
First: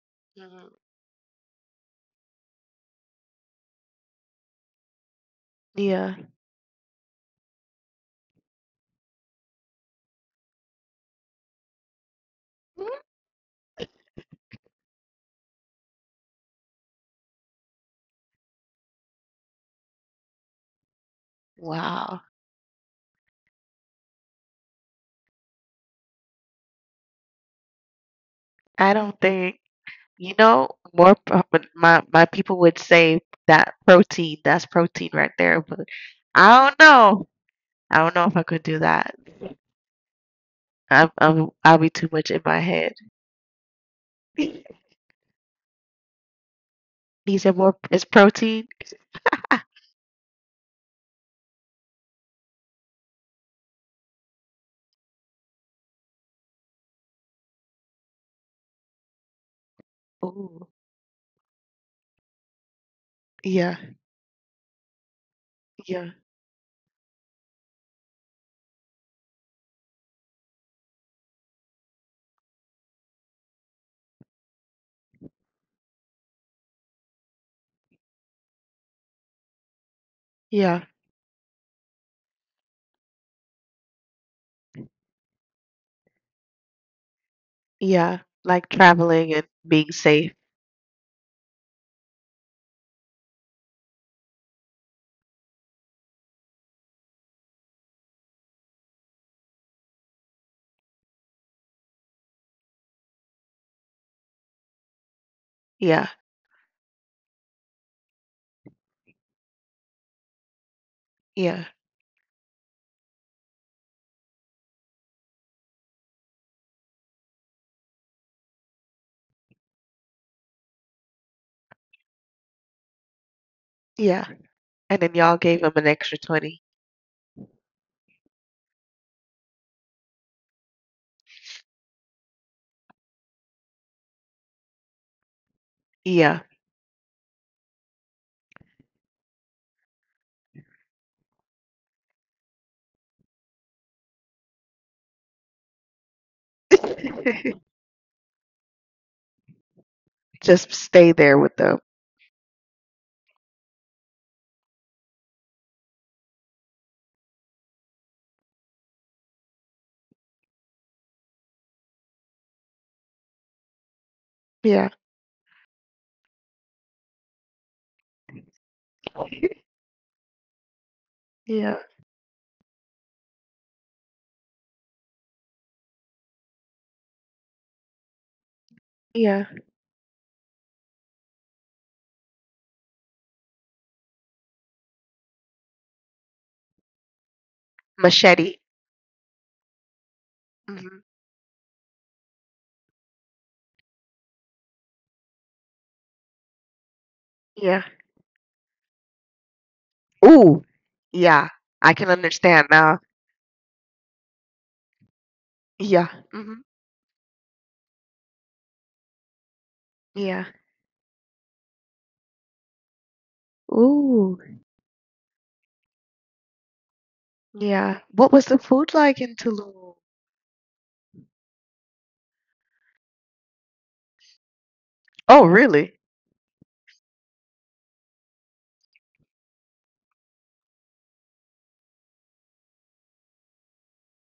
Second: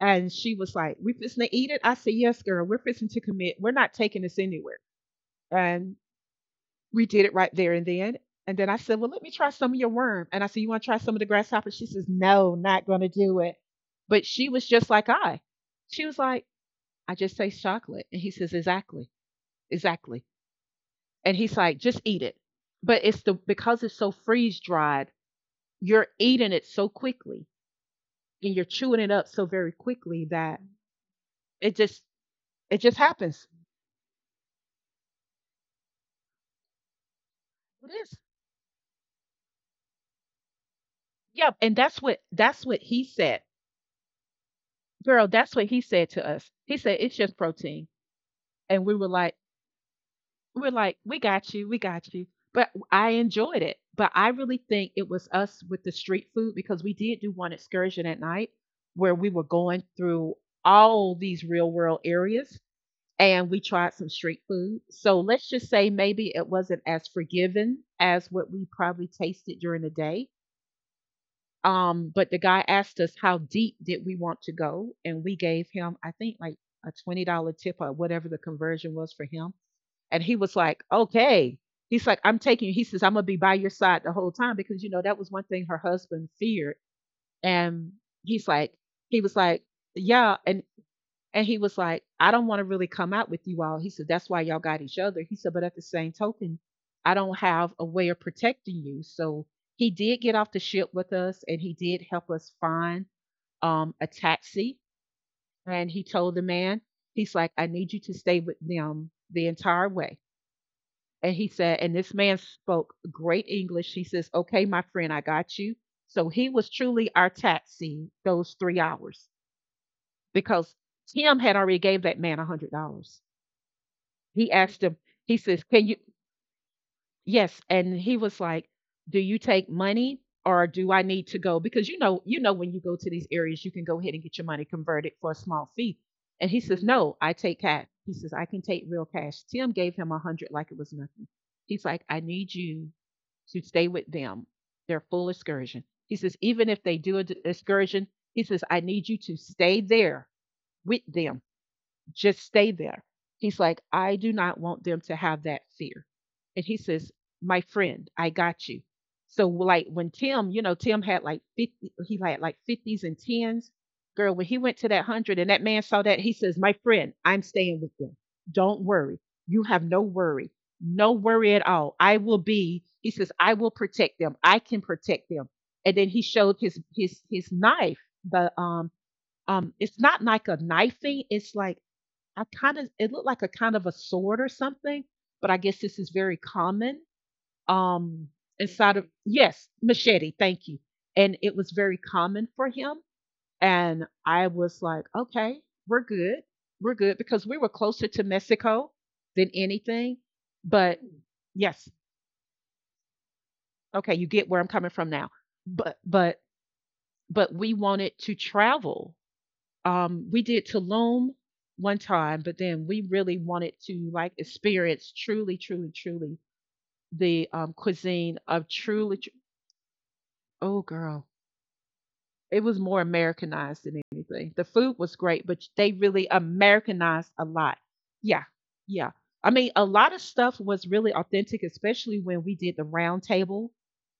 A: And she was
B: Mhm.
A: like, "We fixing to eat it." I said, "Yes, girl, we're fixing to commit. We're not taking this anywhere." And
B: Yeah.
A: we did it right there and then. And then I said, "Well, let me try some of your worm." And I said, "You want to try some of the grasshopper?" She says, "No, not going to do it." But she was just like I. She was like, I just taste chocolate. And he says, exactly, exactly. And he's like, just eat it.
B: Wow.
A: But it's the, because it's so freeze dried, you're eating it so quickly and you're chewing it up so very
B: I don't
A: quickly
B: think,
A: that
B: you know,
A: it just
B: but
A: it
B: my
A: just
B: my
A: happens.
B: people would say that protein, that's protein right there, but I don't
A: It is.
B: know. I don't know if I could do that.
A: Yeah. And that's
B: I'm,
A: what
B: I'm
A: that's
B: I'll
A: what
B: be too
A: he
B: much in
A: said.
B: my head.
A: Girl, that's what he
B: <laughs>
A: said to us. He said, it's just protein.
B: These are more
A: And we
B: is
A: were like,
B: protein.
A: we're like, we got you, we got you. But I enjoyed it. But I really think it was us with the street food because we did do one excursion at night where we were going through all
B: Ooh,
A: these real world areas, and we tried some
B: yeah,
A: street food. So let's just say maybe it
B: yeah,
A: wasn't as forgiving as what we probably tasted during the day. But the guy asked us how deep did we want to go, and we gave him, I think, like a $20 tip or whatever the conversion was for him. And he was like,
B: yeah,
A: okay. He's like, I'm taking you. He says, I'm going to be by your side the whole time because, you know, that was one thing her husband feared. And
B: yeah.
A: he's
B: Like
A: like, he
B: traveling
A: was
B: and
A: like,
B: being safe.
A: yeah. And he was like, I don't want to really come out with you all. He said, that's why y'all got each other. He said, but at the same token, I don't have a way of protecting you. So he did get off the ship with us and he did help us find a taxi. And
B: Yeah,
A: he told the man, he's like, I need you to stay with them the entire way. And he
B: yeah,
A: said, and this man spoke great English. He says, okay, my friend, I got you. So he was truly our taxi those 3 hours because Tim had already gave that man $100.
B: yeah.
A: He asked
B: And
A: him,
B: then y'all
A: he
B: gave
A: says,
B: them an
A: can you,
B: extra 20.
A: yes, and he was like, "Do you take money or do I need to go?" Because you know, when you go to these areas, you can go ahead and get your money converted for a small fee.
B: Yeah.
A: And he says, "No, I take cash." He says, "I can take real cash." Tim gave him a hundred like it was nothing. He's like, "I need you to stay with them. Their full excursion." He says, "Even if they do an
B: <laughs>
A: excursion, he says, I need you to stay there
B: Just
A: with
B: stay there
A: them,
B: with them.
A: just stay there." He's like, I do not want them to have that fear. And he says, my friend, I got you. So like when Tim, you know, Tim had like 50, he had like 50s and 10s. Girl, when he went
B: Yeah,
A: to that 100 and that man saw that, he says, "My friend, I'm staying with them. Don't worry. You have no worry. No worry
B: yeah,
A: at all. I will be," he says, "I will protect them. I can protect them." And then he showed his knife. The
B: yeah.
A: it's not like a knifing, it's like I kind of it looked like a kind of a sword or something, but I guess this is very common. Um
B: Machete.
A: Inside of, yes, machete, thank you.
B: Hmm.
A: And it was very common for him, and I was like, "Okay, we're good. We're good because we were
B: Yeah.
A: closer to Mexico than anything."
B: Ooh,
A: But
B: yeah. I
A: yes,
B: can understand now.
A: okay, you get where I'm coming from now.
B: Yeah.
A: But but
B: Hmm.
A: but we wanted to travel.
B: Yeah.
A: We did Tulum one time, but then we really wanted to
B: Ooh,
A: like experience truly, truly, truly the
B: yeah. What was
A: cuisine
B: the
A: of
B: food like
A: truly.
B: in Tulum?
A: Oh, girl, it was more Americanized than anything. The food was
B: Oh,
A: great, but they
B: really?
A: really Americanized a lot. Yeah, yeah. I mean, a lot of stuff was really authentic, especially when we did the round table,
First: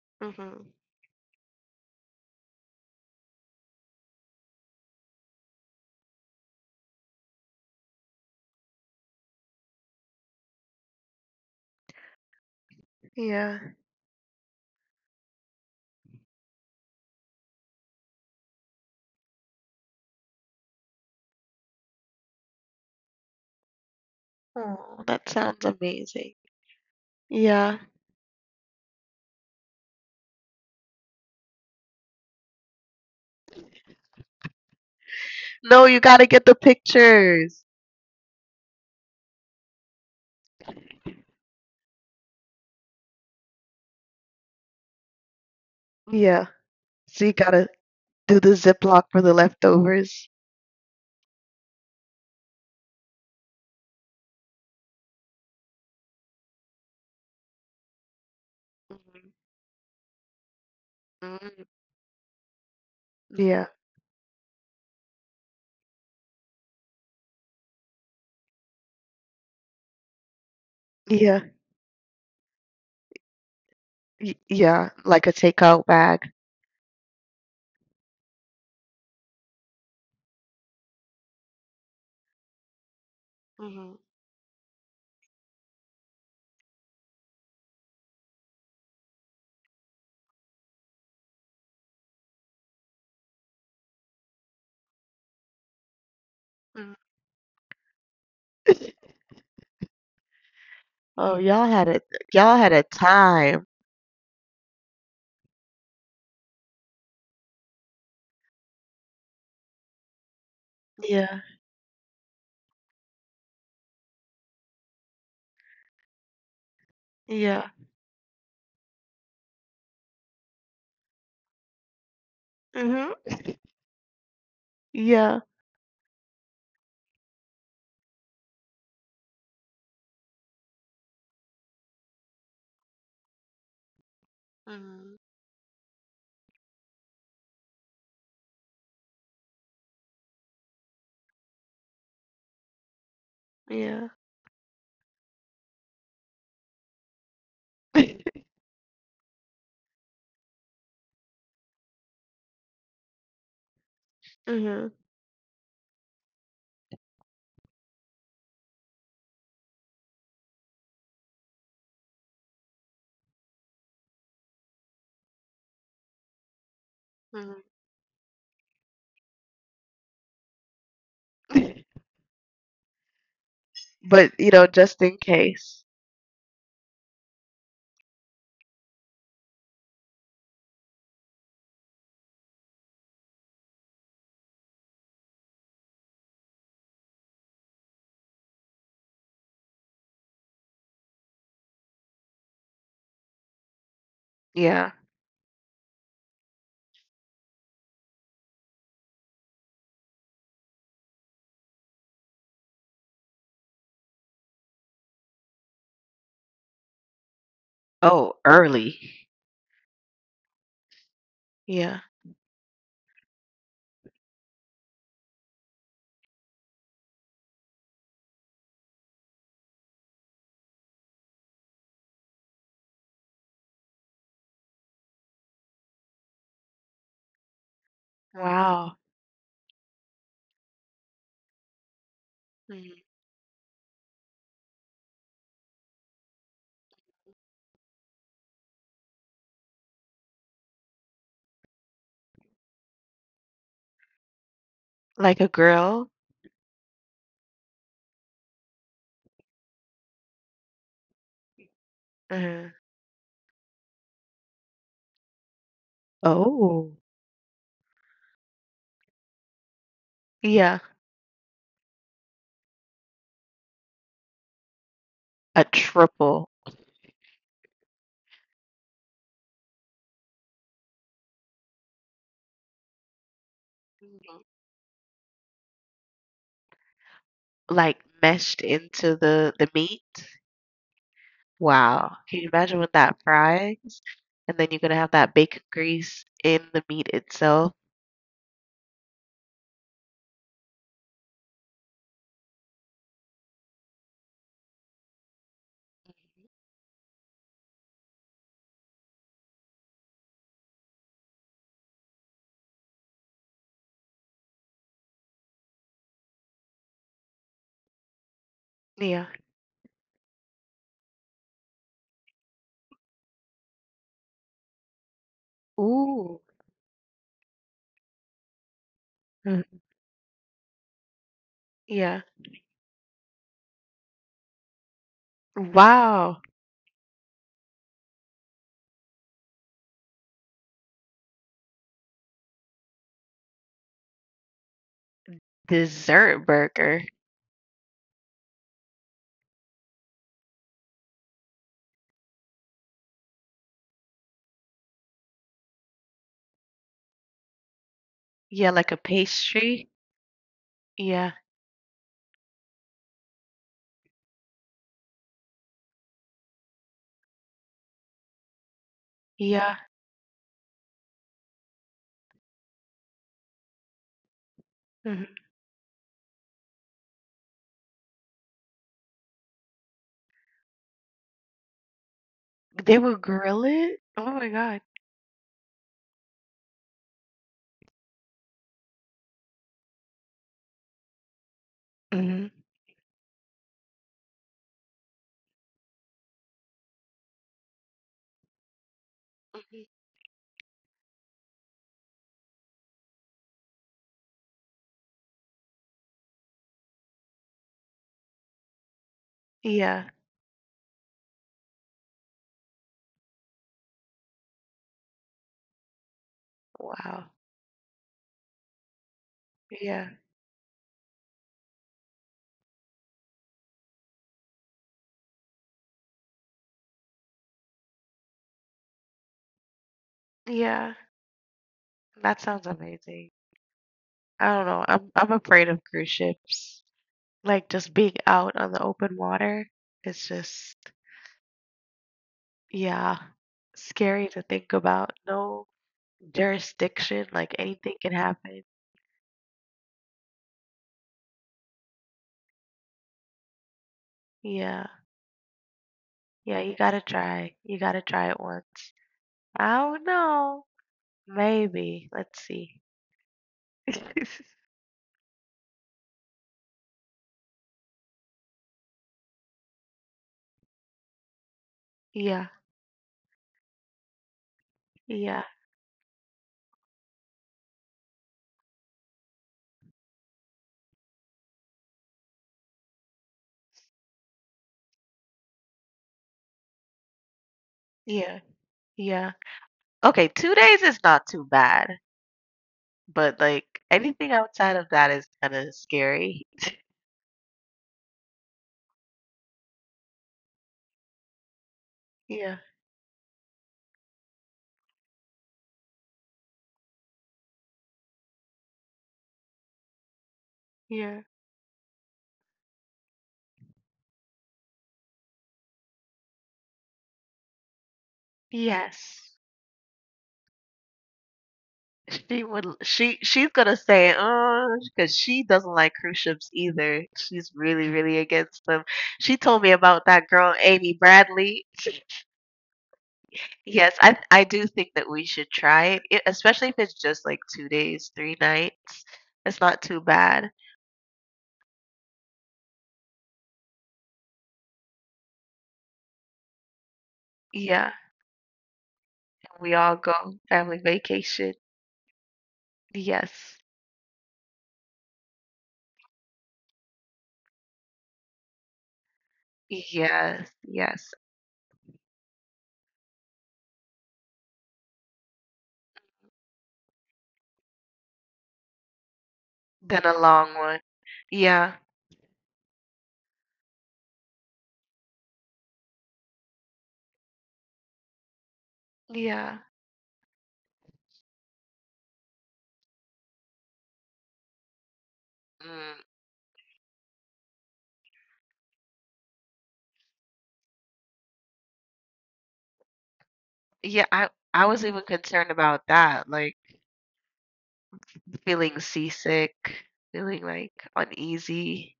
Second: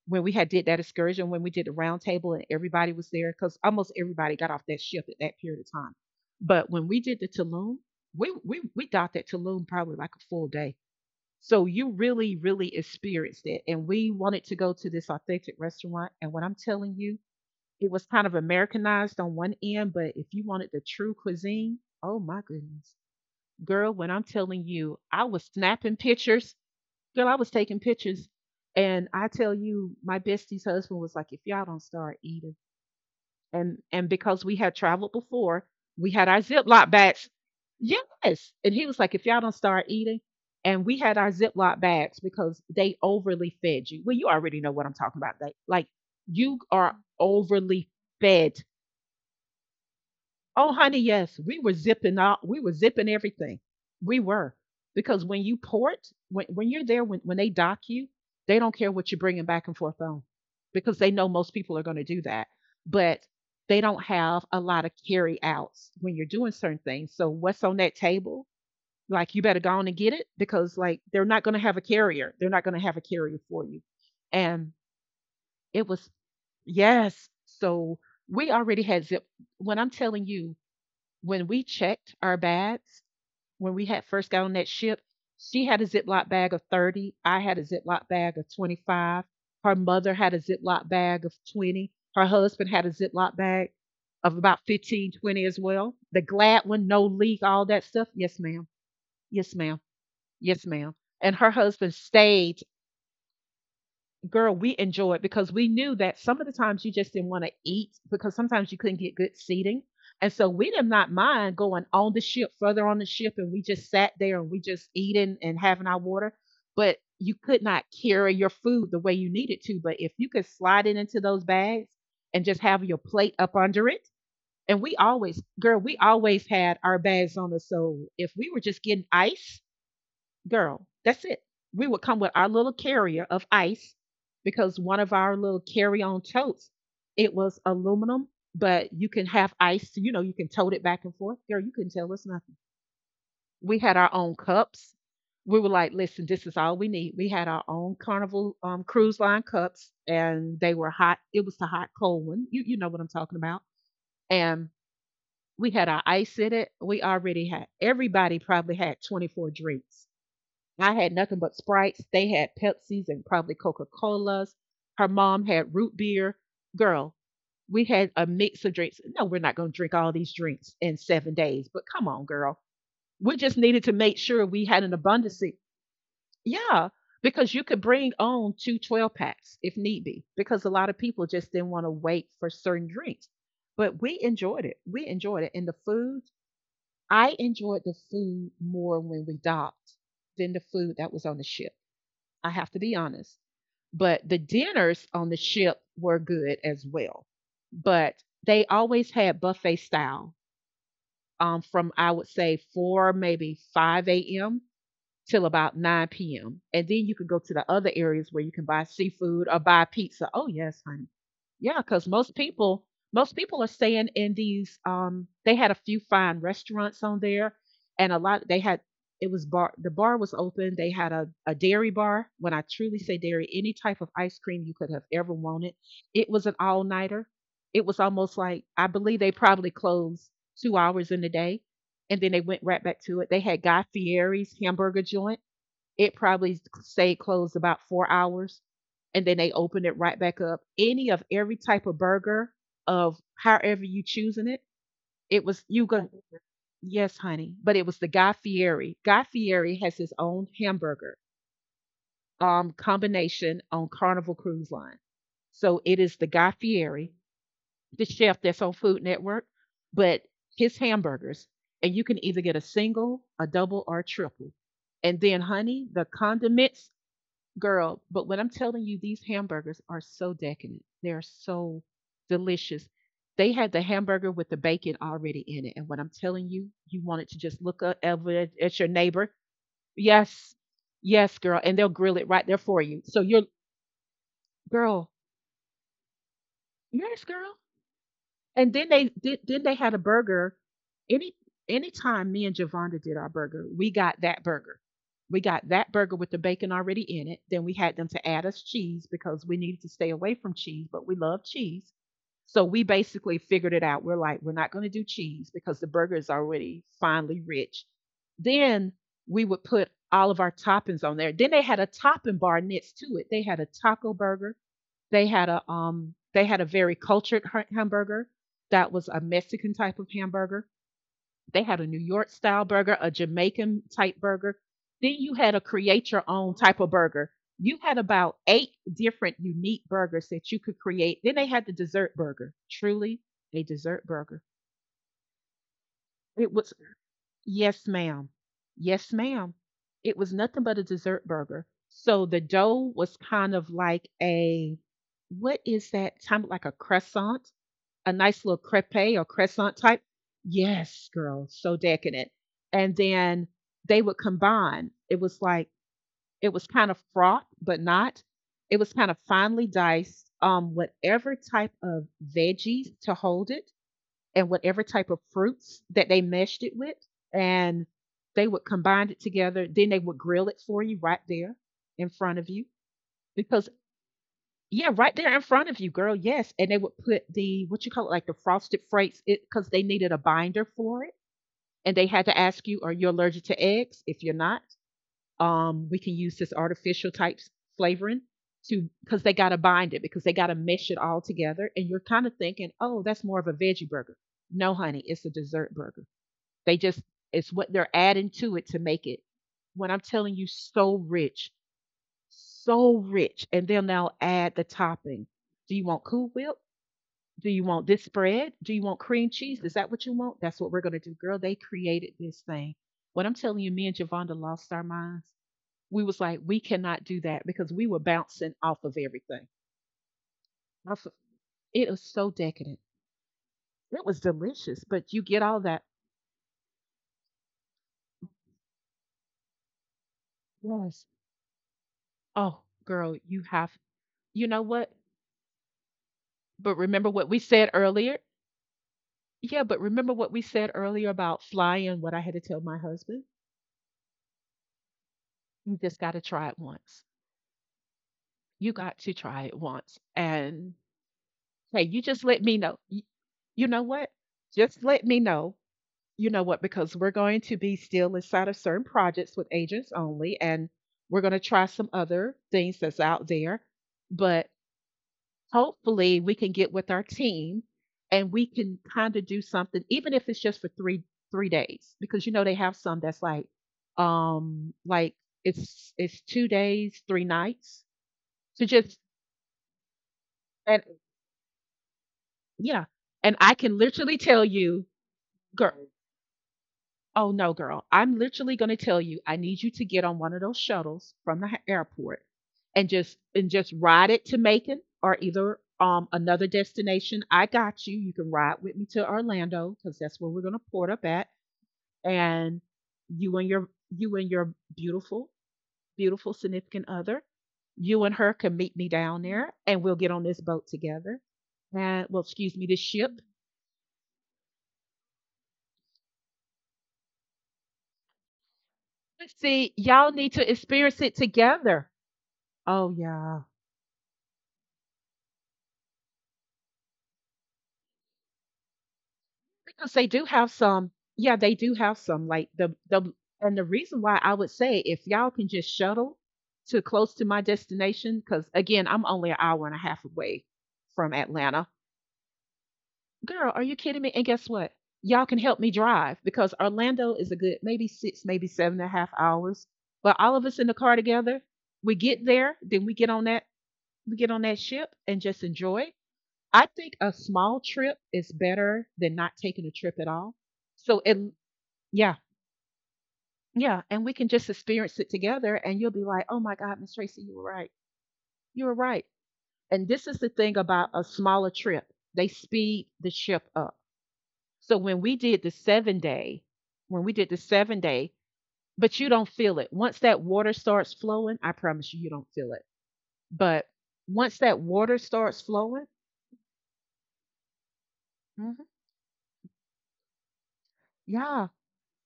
A: when we had did
B: Hmm.
A: that excursion, when we did the round table and everybody was there, because almost everybody got off that ship at that period of time. But when we did the Tulum, we docked at Tulum probably like a full day. So you really, really experienced
B: Yeah.
A: it. And we wanted to go to this authentic restaurant. And what I'm telling you, it was kind of Americanized on one end, but if you wanted the true cuisine, oh my goodness. Girl, when I'm telling you,
B: Oh,
A: I
B: that
A: was
B: sounds
A: snapping
B: amazing.
A: pictures. Girl, I was
B: Yeah.
A: taking pictures. And I tell you, my bestie's husband was like, "If y'all don't start eating." And because we had traveled before,
B: No, you
A: we
B: gotta
A: had our
B: get the
A: Ziploc bags.
B: pictures.
A: Yes. And he was like, "If y'all don't start eating," and we had our Ziploc bags because they overly fed you. Well, you already know what I'm talking about. They like
B: Yeah.
A: you are
B: So you gotta
A: overly
B: do the
A: fed.
B: Ziploc for the leftovers.
A: Oh, honey, yes, we were zipping out. We were zipping everything. We were because when you port, when you're there, when they dock you, they don't care what you're bringing back and forth on, because they know most
B: Mm-hmm.
A: people are going to do that. But
B: Yeah.
A: they don't have a lot of carry outs when you're doing certain things. So what's on that table? Like you better go on and get it because like they're
B: Yeah.
A: not going to have a carrier. They're not going to have a carrier for you.
B: Y-
A: And
B: yeah. Like a takeout
A: it was,
B: bag.
A: yes. So we already had zip. When I'm telling you, when we checked our bags, when we
B: Hmm.
A: had first got on that ship, she had a Ziploc bag of 30. I had a Ziploc bag of 25. Her mother had a Ziploc bag of 20. Her husband had a Ziploc bag of about 15, 20 as well. The glad one,
B: Hmm.
A: no leak, all that stuff. Yes, ma'am. Yes, ma'am. Yes, ma'am. And
B: Oh,
A: her
B: y'all had
A: husband
B: it. Y'all
A: stayed,
B: had a time.
A: girl, we enjoyed because we knew that some of the times you just didn't want to eat because sometimes you couldn't get good seating. And so we did not
B: Yeah.
A: mind going on the ship, further on the ship, and we just sat there and we just eating and having our water. But you could
B: Yeah.
A: not carry your food the way you needed to. But if you could slide it into those bags and just have your
B: Hmm.
A: plate up under it, and we always,
B: Yeah.
A: girl, we always had our bags on us. So if we were just getting ice, girl, that's it. We would come with our little carrier of ice because one of
B: Hmm.
A: our little carry-on totes, it was aluminum, but you can have ice, you know, you can tote it back and forth. Girl, you couldn't tell us nothing. We had our
B: Yeah.
A: own cups. We were like, "Listen, this is all we need." We had our own
B: <laughs>
A: Carnival Cruise Line cups, and they were hot. It was the hot cold one. You know what I'm talking about. And
B: Mhm.
A: we had our ice in it. We already had, everybody probably had 24 drinks. I had nothing but Sprites. They had Pepsis and probably Coca Colas. Her mom had root beer. Girl,
B: Hmm.
A: we had a mix of drinks. No, we're not going to drink all these drinks in 7 days, but
B: <laughs>
A: come on, girl. We just needed to make
B: But,
A: sure
B: you
A: we
B: know,
A: had an
B: just in
A: abundance.
B: case.
A: Yeah, because you could bring on 2 twelve packs if need be, because a lot of people just didn't want to wait for certain drinks. But we enjoyed it. We enjoyed it. And the food, I enjoyed the food more when we docked than the food that was on the ship, I have to be honest. But the
B: Yeah.
A: dinners on the ship were good as well. But they always had buffet style from, I would say, 4, maybe 5 a.m. till about 9 p.m. And then you can go to the other areas
B: Oh,
A: where you can buy
B: early.
A: seafood or buy pizza. Oh yes, honey. Yeah,
B: Yeah.
A: because most people are staying in these they had a few fine restaurants on there, and a lot they had, it was bar was open. They had a dairy bar. When I truly say dairy, any type of ice cream you could have ever wanted. It was an all nighter. It was almost like I
B: Wow.
A: believe they probably closed 2 hours in the day and then they went right
B: Mhm.
A: back to it. They had Guy Fieri's hamburger joint. It probably stayed closed about 4 hours, and then they opened it right back up. Any of every type of burger of however you choosing it,
B: Like
A: it
B: a
A: was you go.
B: girl?
A: Yes, honey, but it was the Guy Fieri. Guy Fieri has his own hamburger
B: Mhm.
A: combination on Carnival Cruise Line. So it is the Guy
B: Oh,
A: Fieri, the chef that's on Food Network, but his
B: yeah,
A: hamburgers, and you can either get a single, a double, or a triple. And then,
B: a
A: honey, the
B: triple.
A: condiments, girl. But when I'm telling you, these hamburgers are so decadent. They're so delicious. They had the hamburger
B: Mhm.
A: with the bacon already in it. And what I'm telling you, you wanted to just look up
B: Like meshed
A: at your
B: into
A: neighbor.
B: the meat.
A: Yes, yes, girl. And they'll grill
B: Wow.
A: it
B: Can
A: right
B: you
A: there for
B: imagine when
A: you. So
B: that
A: you're,
B: fries? And then you're gonna
A: girl,
B: have that bacon grease in the meat
A: yes, girl.
B: itself.
A: And then they did. Then they had a burger. Any anytime me and Javonda did our burger, we got that burger. We got that burger with the bacon already in it. Then we had them to add us cheese because we needed to stay away from cheese, but we love cheese. So we basically figured it out. We're like, we're not going to do cheese because the burger is already finely rich. Then
B: Yeah.
A: we would put all of our toppings on there. Then they had a topping bar next to it. They had a taco burger,
B: Ooh.
A: they had a very cultured hamburger that was a Mexican
B: Mhm.
A: type of hamburger. They had a New
B: Yeah.
A: York style burger, a Jamaican type burger. Then you had a create your
B: Wow.
A: own type of burger. You had about eight different unique burgers that you could create. Then they had the dessert burger. Truly a dessert burger.
B: Dessert
A: It was,
B: burger.
A: yes, ma'am. Yes, ma'am. It was nothing but a dessert burger. So the dough was kind of like a, what is that time, like a croissant, a nice little
B: Yeah, like
A: crepe
B: a
A: or crescent
B: pastry.
A: type. Yes,
B: Yeah.
A: girl, so decadent. And then they would combine. It was like it was kind of froth, but not. It was kind of finely
B: Yeah.
A: diced. Whatever type of veggies to hold it, and whatever type of fruits that they meshed it with, and they would combine it together. Then they would grill it for you right there in front of you
B: They will grill
A: because
B: it? Oh my God.
A: yeah, right there in front of you, girl. Yes, and they would put the what you call it, like the frosted flakes, it because they needed a binder for it, and they had to
B: Mhm.
A: ask you, "Are you allergic to eggs? If you're not, we can use this artificial type flavoring to because they got to
B: Mhm.
A: bind it because they got to mesh it all together." And you're kind of thinking, "Oh, that's more of a veggie burger." No, honey, it's a dessert burger. They just it's what they're adding to it to make it. When I'm
B: Yeah.
A: telling you, so rich, so rich. And then they'll now add the topping. Do you want Cool Whip?
B: Wow.
A: Do you want this spread? Do you want cream cheese? Is that what
B: Yeah.
A: you want? That's what we're going to do. Girl, they created this thing. What I'm telling you, me and Javonda lost our minds. We was like, we cannot do that because we were bouncing off of everything.
B: Yeah.
A: It was so
B: That sounds
A: decadent.
B: amazing.
A: It was
B: I don't
A: delicious,
B: know. I'm
A: but you
B: I'm
A: get all
B: afraid
A: that.
B: of cruise ships. Like just being out on the open water. It's just,
A: Yes. Oh,
B: yeah,
A: girl,
B: scary to
A: you know
B: think
A: what?
B: about. No
A: But remember
B: jurisdiction,
A: what we
B: like
A: said
B: anything can
A: earlier?
B: happen.
A: Yeah, but remember what we said earlier about flying, what I had to tell my husband?
B: Yeah.
A: You just gotta try it
B: Yeah, you gotta
A: once.
B: try. You gotta try it
A: You
B: once.
A: got to try it
B: I
A: once.
B: don't know.
A: And hey, you
B: Maybe.
A: just
B: Let's
A: let me
B: see.
A: know. You know what?
B: <laughs>
A: Just let me know. You know what? Because we're going to be still inside of certain projects with agents only, and we're going to try some other
B: Yeah.
A: things that's out there. But
B: Yeah.
A: hopefully, we can get with our team and we can kind of do something, even if it's just for three three days, because you know they have some that's like it's 2 days, 3 nights
B: Yeah.
A: to just.
B: Yeah. Okay, 2 days
A: And,
B: is not too bad,
A: yeah, and
B: but,
A: I
B: like,
A: can literally
B: anything
A: tell
B: outside
A: you,
B: of that is kinda
A: girl.
B: scary. <laughs>
A: Oh no, girl, I'm literally going to tell you, I need you to get on one of those shuttles from the airport,
B: Yeah,
A: and just ride it to Macon, or either another destination. I got you. You can ride with me to Orlando because that's where we're going to port up
B: yeah.
A: at. And you and your you and your beautiful significant other, you and her can meet me down
B: Yes.
A: there, and we'll get on this boat together. And, well,
B: She
A: excuse
B: would
A: me, this ship.
B: she she's gonna say, oh, because she doesn't like cruise ships either. She's really, really against them. She told me
A: See,
B: about
A: y'all
B: that
A: need to
B: girl, Amy
A: experience it
B: Bradley.
A: together.
B: <laughs>
A: Oh yeah.
B: Yes, I do think that we should try it, e especially if it's just, like, 2 days, 3 nights. It's not
A: Because
B: too
A: they do have
B: bad.
A: some. Yeah, they do have some. Like the And the reason why I would say if y'all can just shuttle to close to my
B: Yeah,
A: destination, because again, I'm only an hour and
B: we
A: a
B: all
A: half
B: go
A: away
B: family
A: from
B: vacation.
A: Atlanta. Girl, are
B: Yes.
A: you kidding me? And guess what? Y'all can help me drive because Orlando is a good maybe six, maybe seven and a half hours. But all of
B: Yes,
A: us in the car
B: yes.
A: together, we get there, then we get on that ship and just enjoy. I think a small trip is better than not taking a trip at
B: Been a
A: all.
B: long one.
A: So it,
B: Yeah,
A: yeah, yeah, and we can just experience it together, and you'll be like, "Oh my God, Miss Tracy, you were right. You were right."
B: yeah.
A: And this is the thing about a smaller trip; they speed the ship up. So when we did the seven
B: Mm,
A: day, when we did the 7-day, but you don't feel it once that water starts flowing. I promise you, you don't feel it. But
B: yeah, I
A: once that
B: I was
A: water
B: even
A: starts
B: concerned
A: flowing,
B: about that, like
A: mhm,
B: feeling seasick, feeling like
A: yeah.
B: uneasy.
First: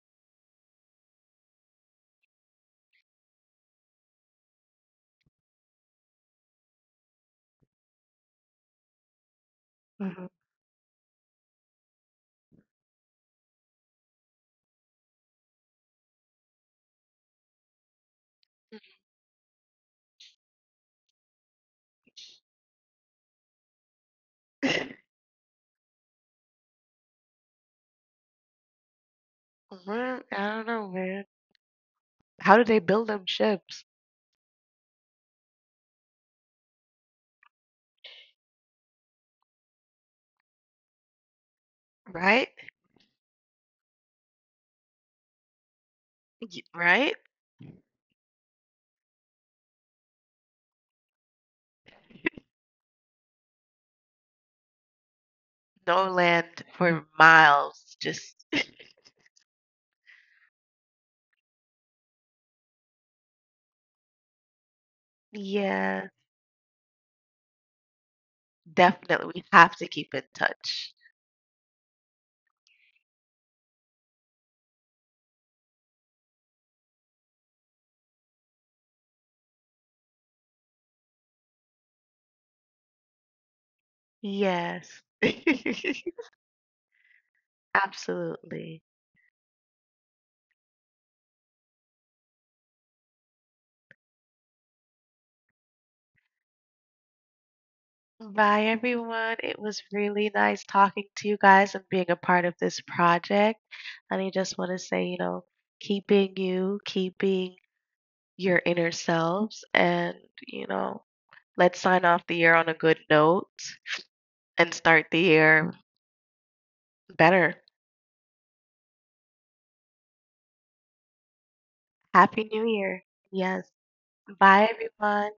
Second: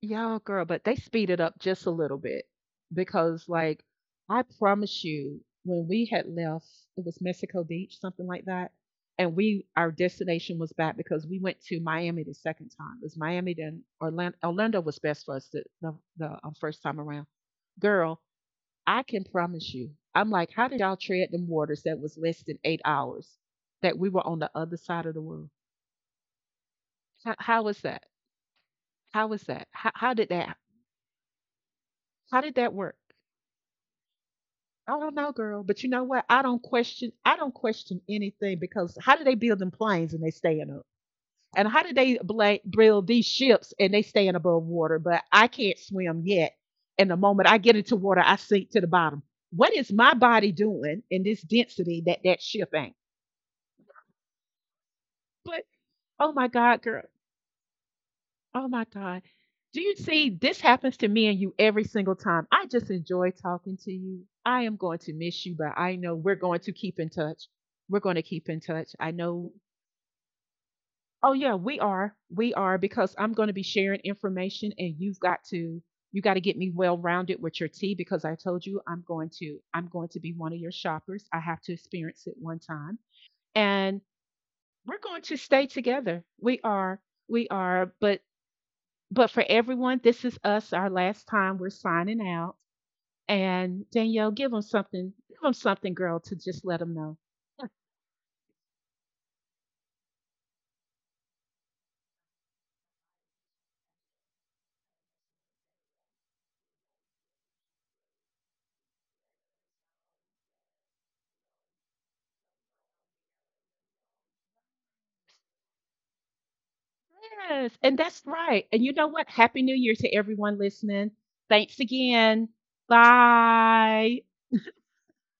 A: Yo, girl, but they speed it up just a little bit because, like, I promise you, when we had left, it was Mexico Beach, something like that, and we our
B: Mhm.
A: destination was back because we went to Miami the second time. It was Miami then Orlando. Orlando was best for us the first time around. Girl, I can promise you, I'm like, how did y'all tread them waters that was less than 8 hours that we were on the other side
B: <laughs>
A: of the world? How was that? How was that? How
B: Man, <coughs>
A: did
B: I
A: that?
B: don't know, man.
A: How
B: How
A: did
B: do they
A: that work?
B: build them ships?
A: I don't know, girl, but you know what? I don't question. I don't question anything because how do they build them planes and they staying up? And how do they
B: Right?
A: build these ships and they staying above water? But I can't swim yet.
B: Right?
A: And the moment I get into water, I sink to the bottom. What is my body doing in this density that that ship ain't? But
B: No
A: oh my
B: land
A: God,
B: for
A: girl.
B: miles. Just
A: Oh my
B: <laughs>
A: God. Do you see, this happens to me and you every single time. I just enjoy talking to you. I am going to miss you, but I
B: yeah,
A: know we're going to keep in touch. We're going to keep in touch. I
B: definitely. We
A: know.
B: have to keep in touch.
A: Oh, yeah, we are. We are because I'm going to be sharing information and you've got to. You got to get me well rounded with your tea because I told you I'm going to be one of your shoppers. I have to experience it one time. And we're
B: Yes.
A: going to stay together. We are. We
B: <laughs>
A: are, but
B: Absolutely.
A: but for everyone, this is us, our last time. We're signing out. And Danielle, give them something. Give them something, girl, to just let them know.
B: Bye, everyone. It was really nice talking to you guys and being a part of this project. And I just want to say, you know, keeping your inner selves, and, you know, let's sign off the year on a good note and start the year better.
A: Yes, and that's right. And you know what? Happy New Year to everyone listening. Thanks
B: Happy
A: again.
B: New Year. Yes.
A: Bye.
B: Bye, everyone.